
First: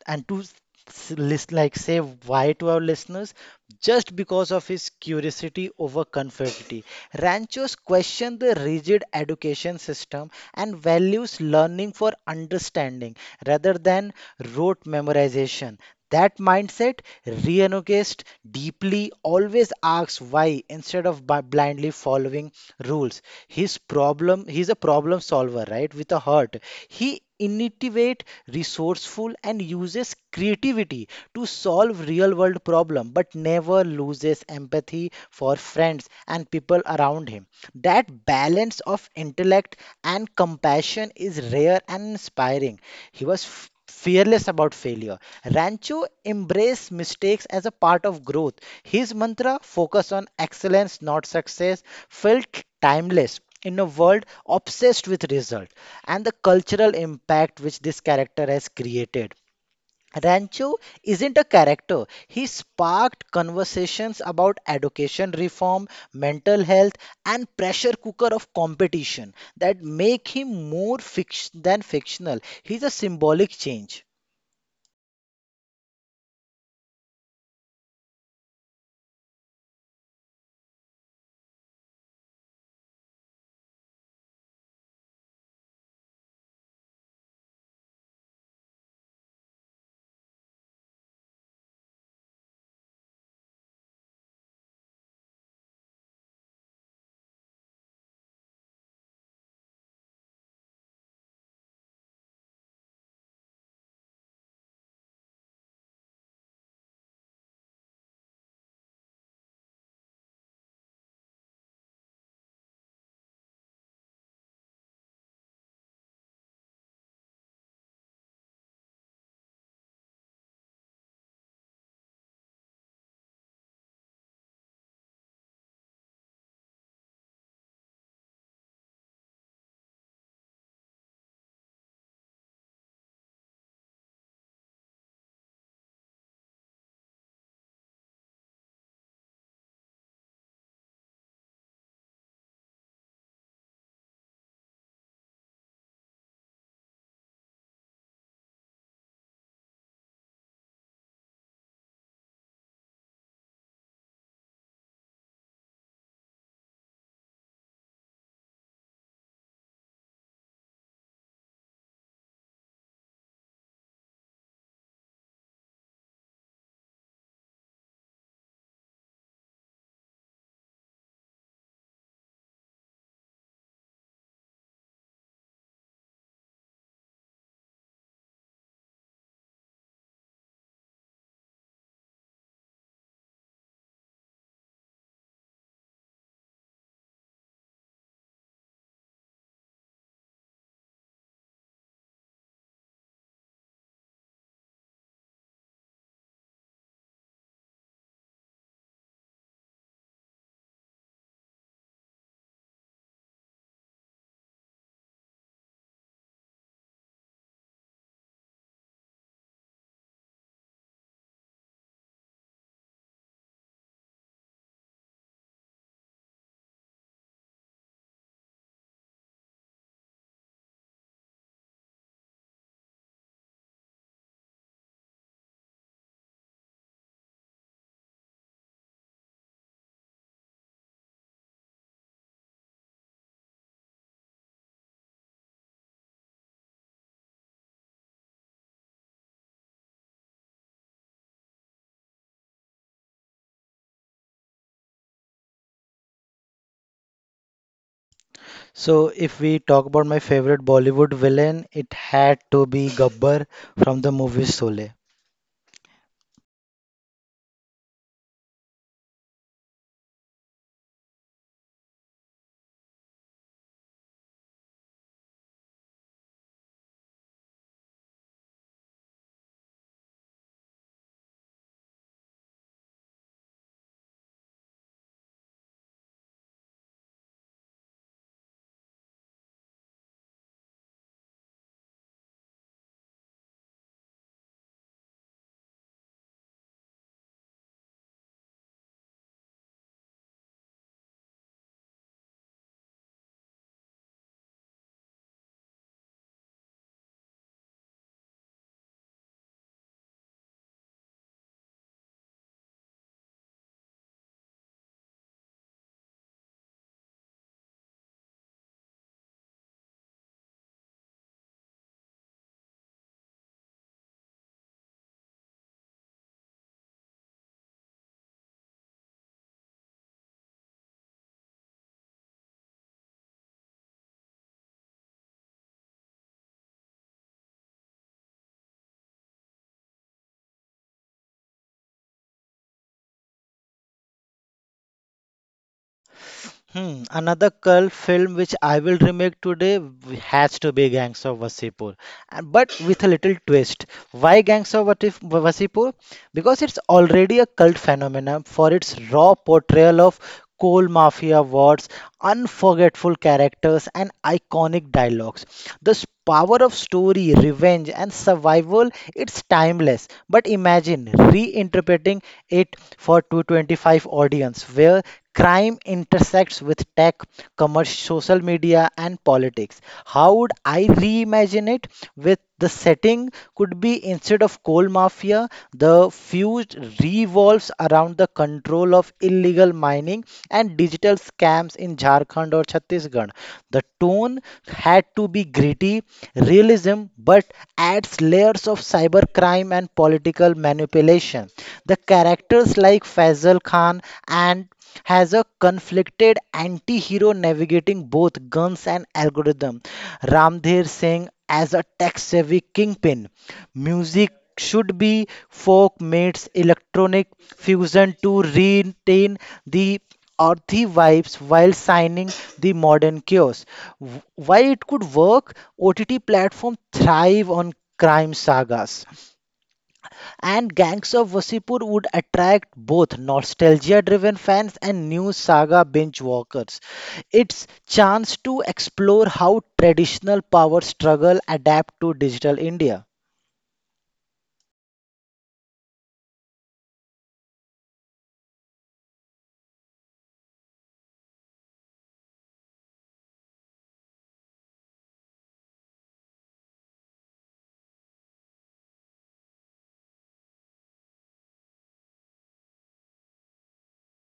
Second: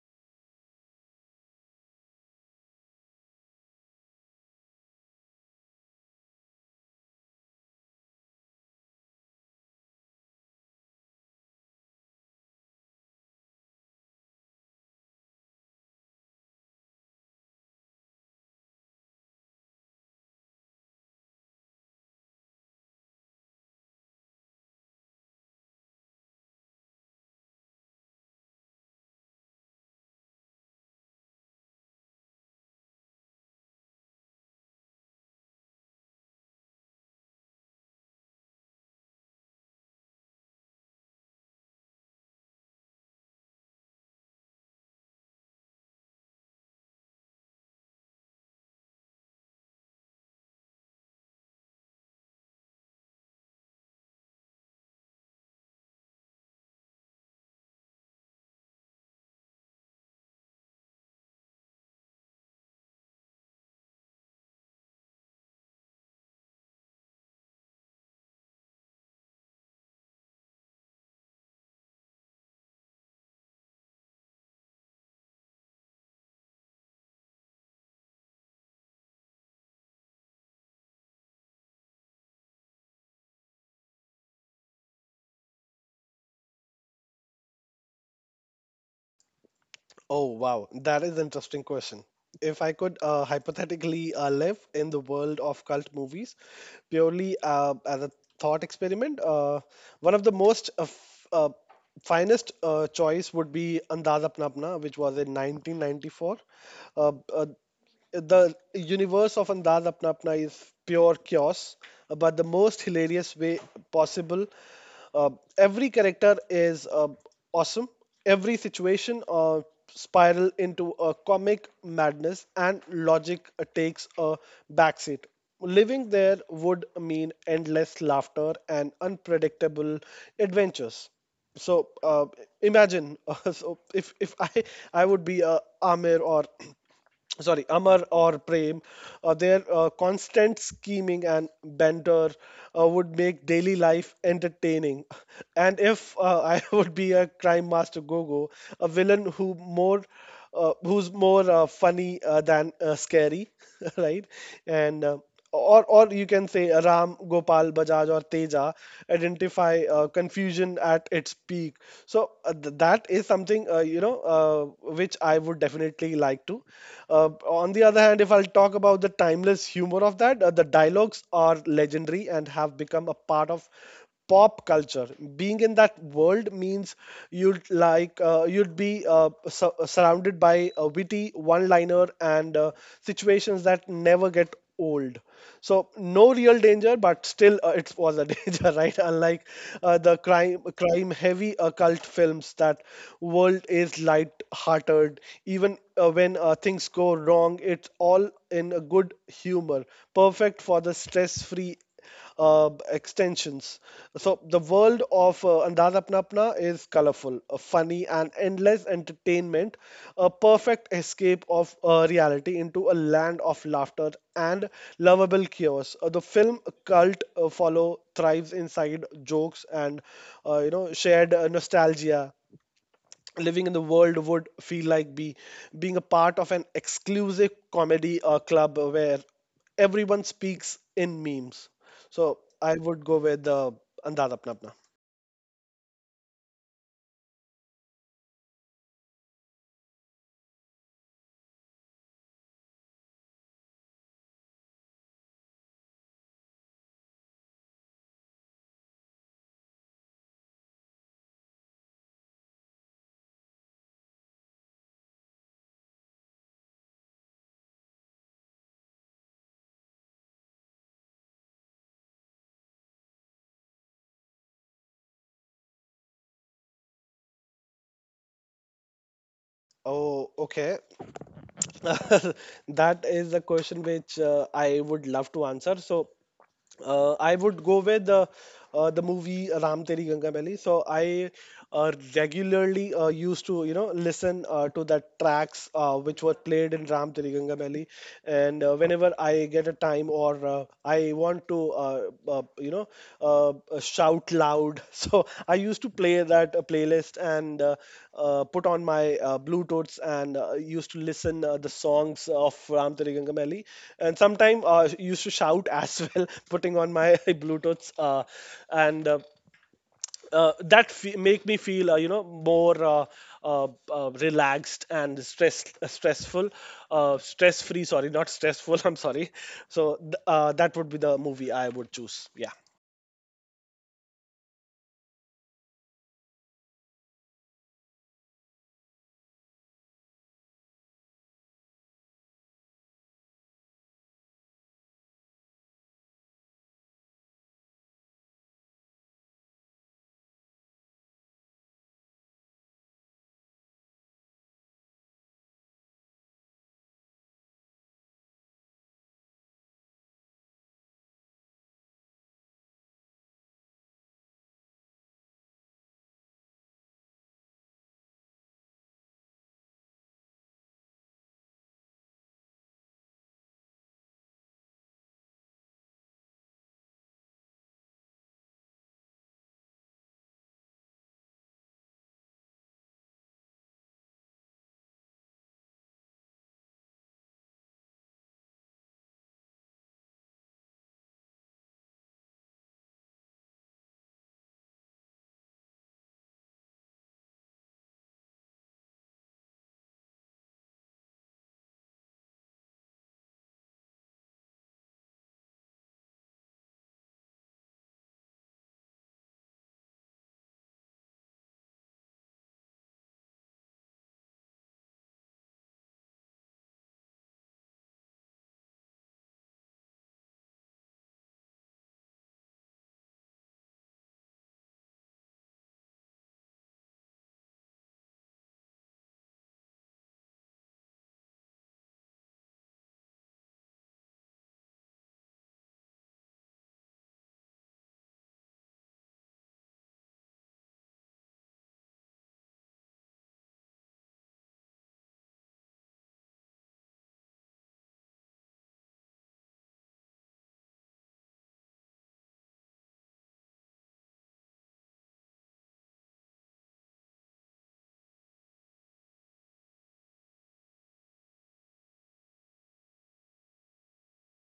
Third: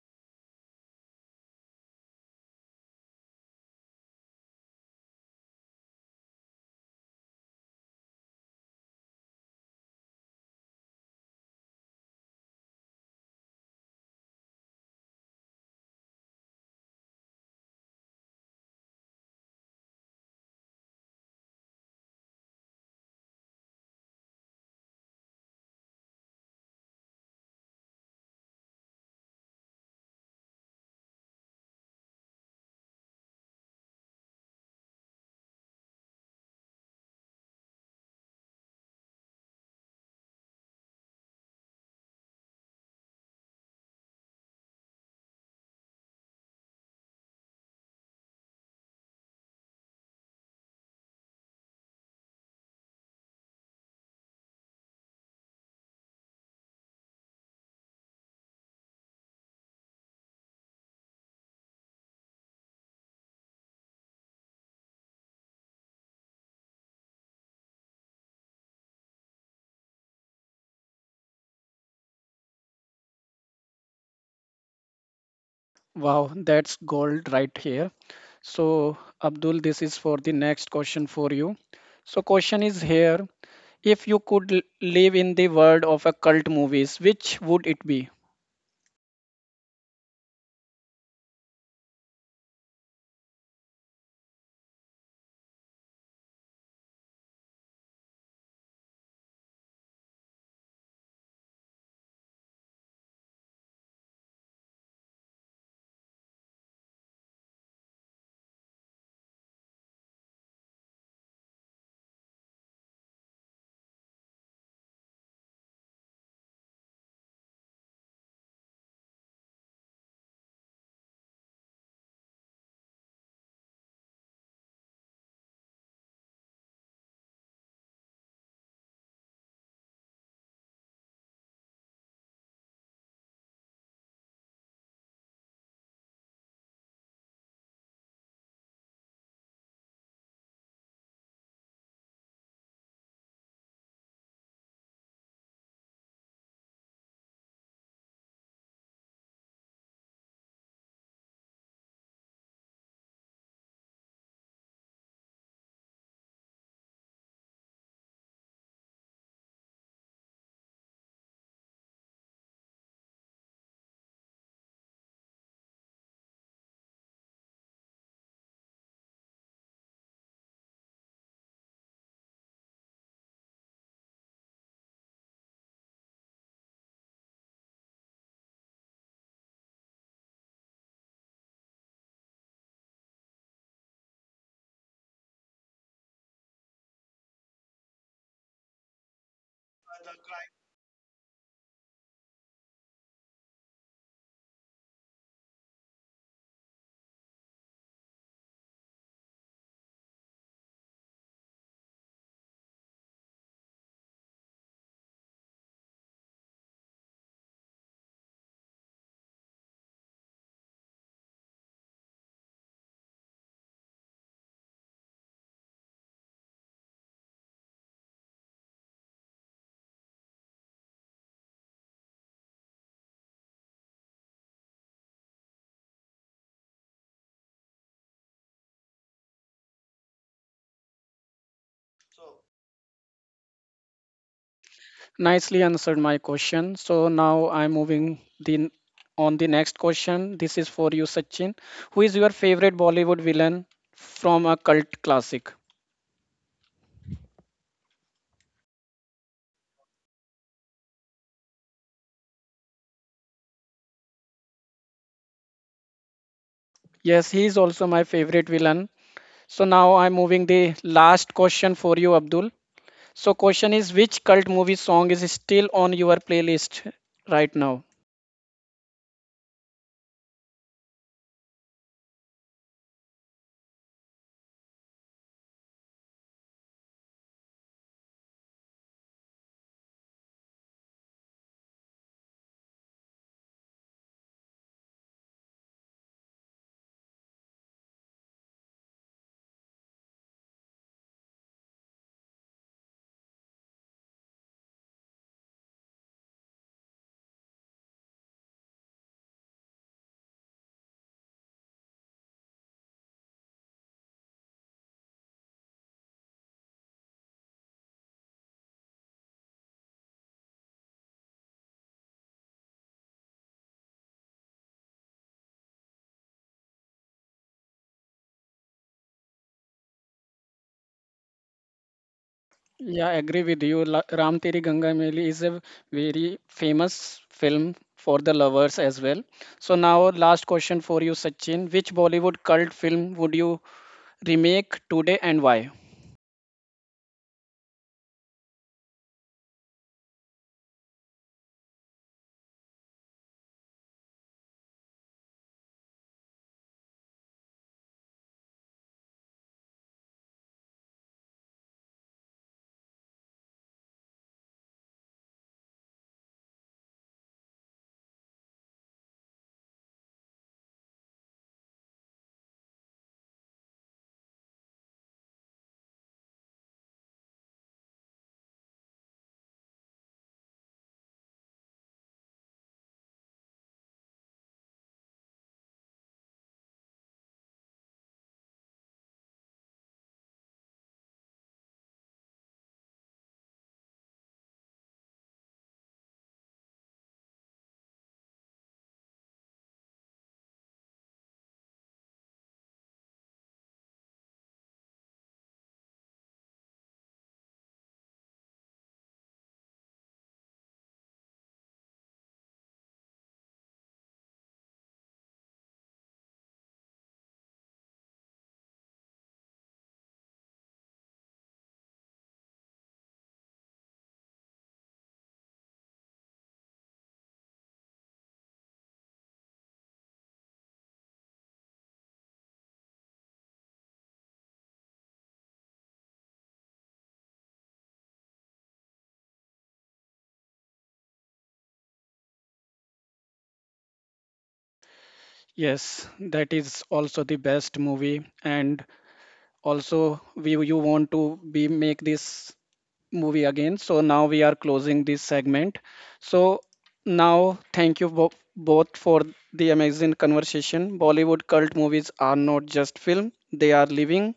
And to list like say why to our listeners just because of his curiosity over conformity ranchos question the rigid education system and values learning for understanding rather than rote memorization that mindset, Reanogist deeply always asks why instead of blindly following rules. His problem, he's a problem solver, right? With a heart. He innovate, resourceful, and uses creativity to solve real world problem, but never loses empathy for friends and people around him. That balance of intellect and compassion is rare and inspiring. He was fearless about failure. Rancho embraced mistakes as a part of growth. His mantra, focus on excellence, not success, felt timeless in a world obsessed with results and the cultural impact which this character has created. Rancho isn't a character. He sparked conversations about education reform, mental health, and pressure cooker of competition that make him more fiction than fictional. He's a symbolic change. Wow, that's gold right here. So, Abdul, this is for the next question for you. So, question is here. If you could live in the world of a cult movies, which would it be? Oh, wow. That is an interesting question. If I could hypothetically live in the world of cult movies purely as a thought experiment, one of the most finest choice would be Andaz Apna Apna, which was in 1994. Uh, uh, the universe of Andaz Apna Apna is pure chaos, but the most hilarious way possible. Uh, every character is awesome. Every situation spiral into a comic madness, and logic takes a backseat. Living there would mean endless laughter and unpredictable adventures. So imagine, so if I I would be a Amir or sorry amar or prem their constant scheming and banter would make daily life entertaining. And if I would be a crime master gogo, a villain who more who's more funny than scary, right? And uh, or or you can say Ram Gopal Bajaj or Teja identify confusion at its peak. So that is something which I would definitely like to. On the other hand, if I'll talk about the timeless humor of that, the dialogues are legendary and have become a part of pop culture. Being in that world means you'd be surrounded by a witty one liner and situations that never get old, so no real danger, but still it was a danger, right? Unlike the crime heavy occult films, that world is light hearted, even when things go wrong, it's all in a good humor, perfect for the stress free extensions. So the world of Andaz Apna Apna is colorful, funny, and endless entertainment, a perfect escape of reality into a land of laughter and lovable chaos. The film cult follow thrives inside jokes and shared nostalgia. Living in the world would feel like be being a part of an exclusive comedy club where everyone speaks in memes. So I would go with the Andaz Apna Apna. Nicely answered my question. So now I'm moving the on the next question. This is for you, Sachin. Who is your favorite Bollywood villain from a cult classic? So if we talk about my favorite Bollywood villain, it had to be Gabbar from the movie Sole. Yes, he is also my favorite villain. So now I'm moving the last question for you, Abdul. So question is which cult movie song is still on your playlist right now? Oh, okay. That is a question which I would love to answer. So, I would go with the movie Ram Teri Ganga Meli. So I regularly used to, you know, listen to the tracks which were played in Ram Teri Ganga Meli, and whenever I get a time or I want to, shout loud. So I used to play that playlist and put on my Bluetooths and used to listen the songs of Ram Teri Gangamali. And sometime used to shout as well, putting on my Bluetooths and that make me feel more relaxed and stressful stress free, sorry, not stressful, I'm sorry. So that would be the movie I would choose, yeah. Yeah, I agree with you. Ram Teri Ganga Meli is a very famous film for the lovers as well. So now last question for you, Sachin. Which Bollywood cult film would you remake today and why? Another cult film which I will remake today has to be Gangs of Wasipur, and but with a little twist. Why Gangs of Wasipur? Because it's already a cult phenomenon for its raw portrayal of coal mafia wars, unforgettable characters, and iconic dialogues. The power of story, revenge, and survival, it's timeless. But imagine reinterpreting it for 225 audience where Crime intersects with tech, commerce, social media, and politics. How would I reimagine it? With the setting could be instead of coal mafia, the fuse revolves around the control of illegal mining and digital scams in Jharkhand or Chhattisgarh. The tone had to be gritty, realism, but adds layers of cybercrime and political manipulation. The Characters like Faisal Khan and has a conflicted anti-hero navigating both guns and algorithm. Ramdheer Singh as a tech-savvy kingpin. Music should be folk meets electronic fusion to retain the earthy vibes while signing the modern chaos. While it could work, OTT platform thrive on crime sagas. And Gangs of Wasseypur would attract both nostalgia-driven fans and new saga binge walkers. It's chance to explore how traditional power struggle adapt to digital India. Yes, that is also the best movie and also we you want to be make this movie again. So now we are closing this segment. So now thank you both for the amazing conversation. Bollywood cult movies are not just film, they are living,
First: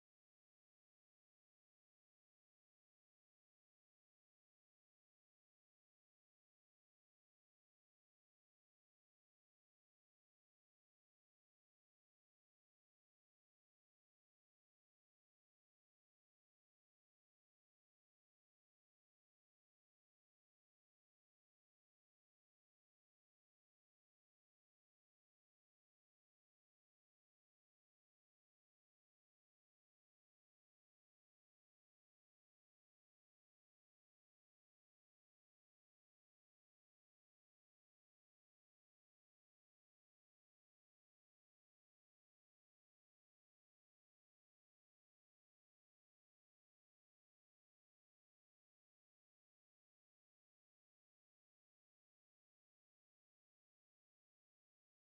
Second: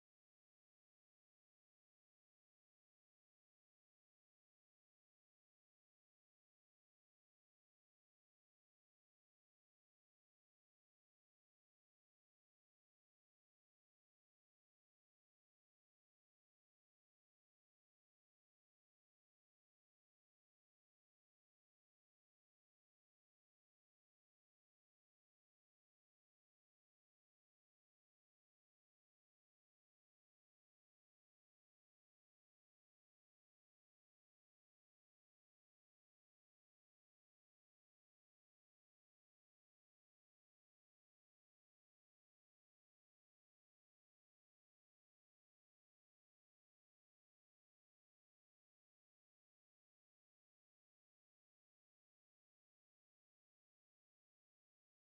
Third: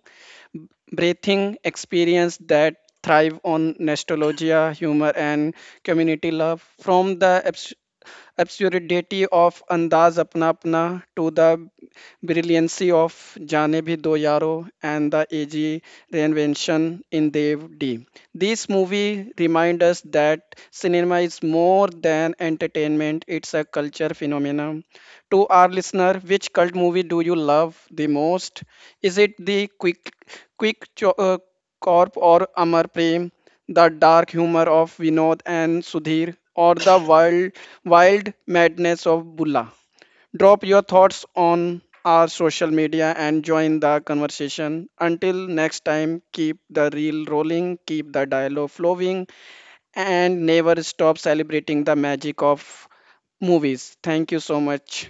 breathing experience that thrive on nostalgia, humor, and community love. From the absurdity of Andaz Apna Apna to the brilliancy of Jaane Bhi Do Yaro and the AG reinvention in Dev D. These movies remind us that cinema is more than entertainment, it's a culture phenomenon. To our listener, which cult movie do you love the most? Is it the Quick Cho- uh, Corp or Amar Prem, the dark humor of Vinod and Sudhir, or the wild madness of Bulla? Drop your thoughts on our social media and join the conversation. Until next time, keep the reel rolling, keep the dialogue flowing, and never stop celebrating the magic of movies. Thank you so much.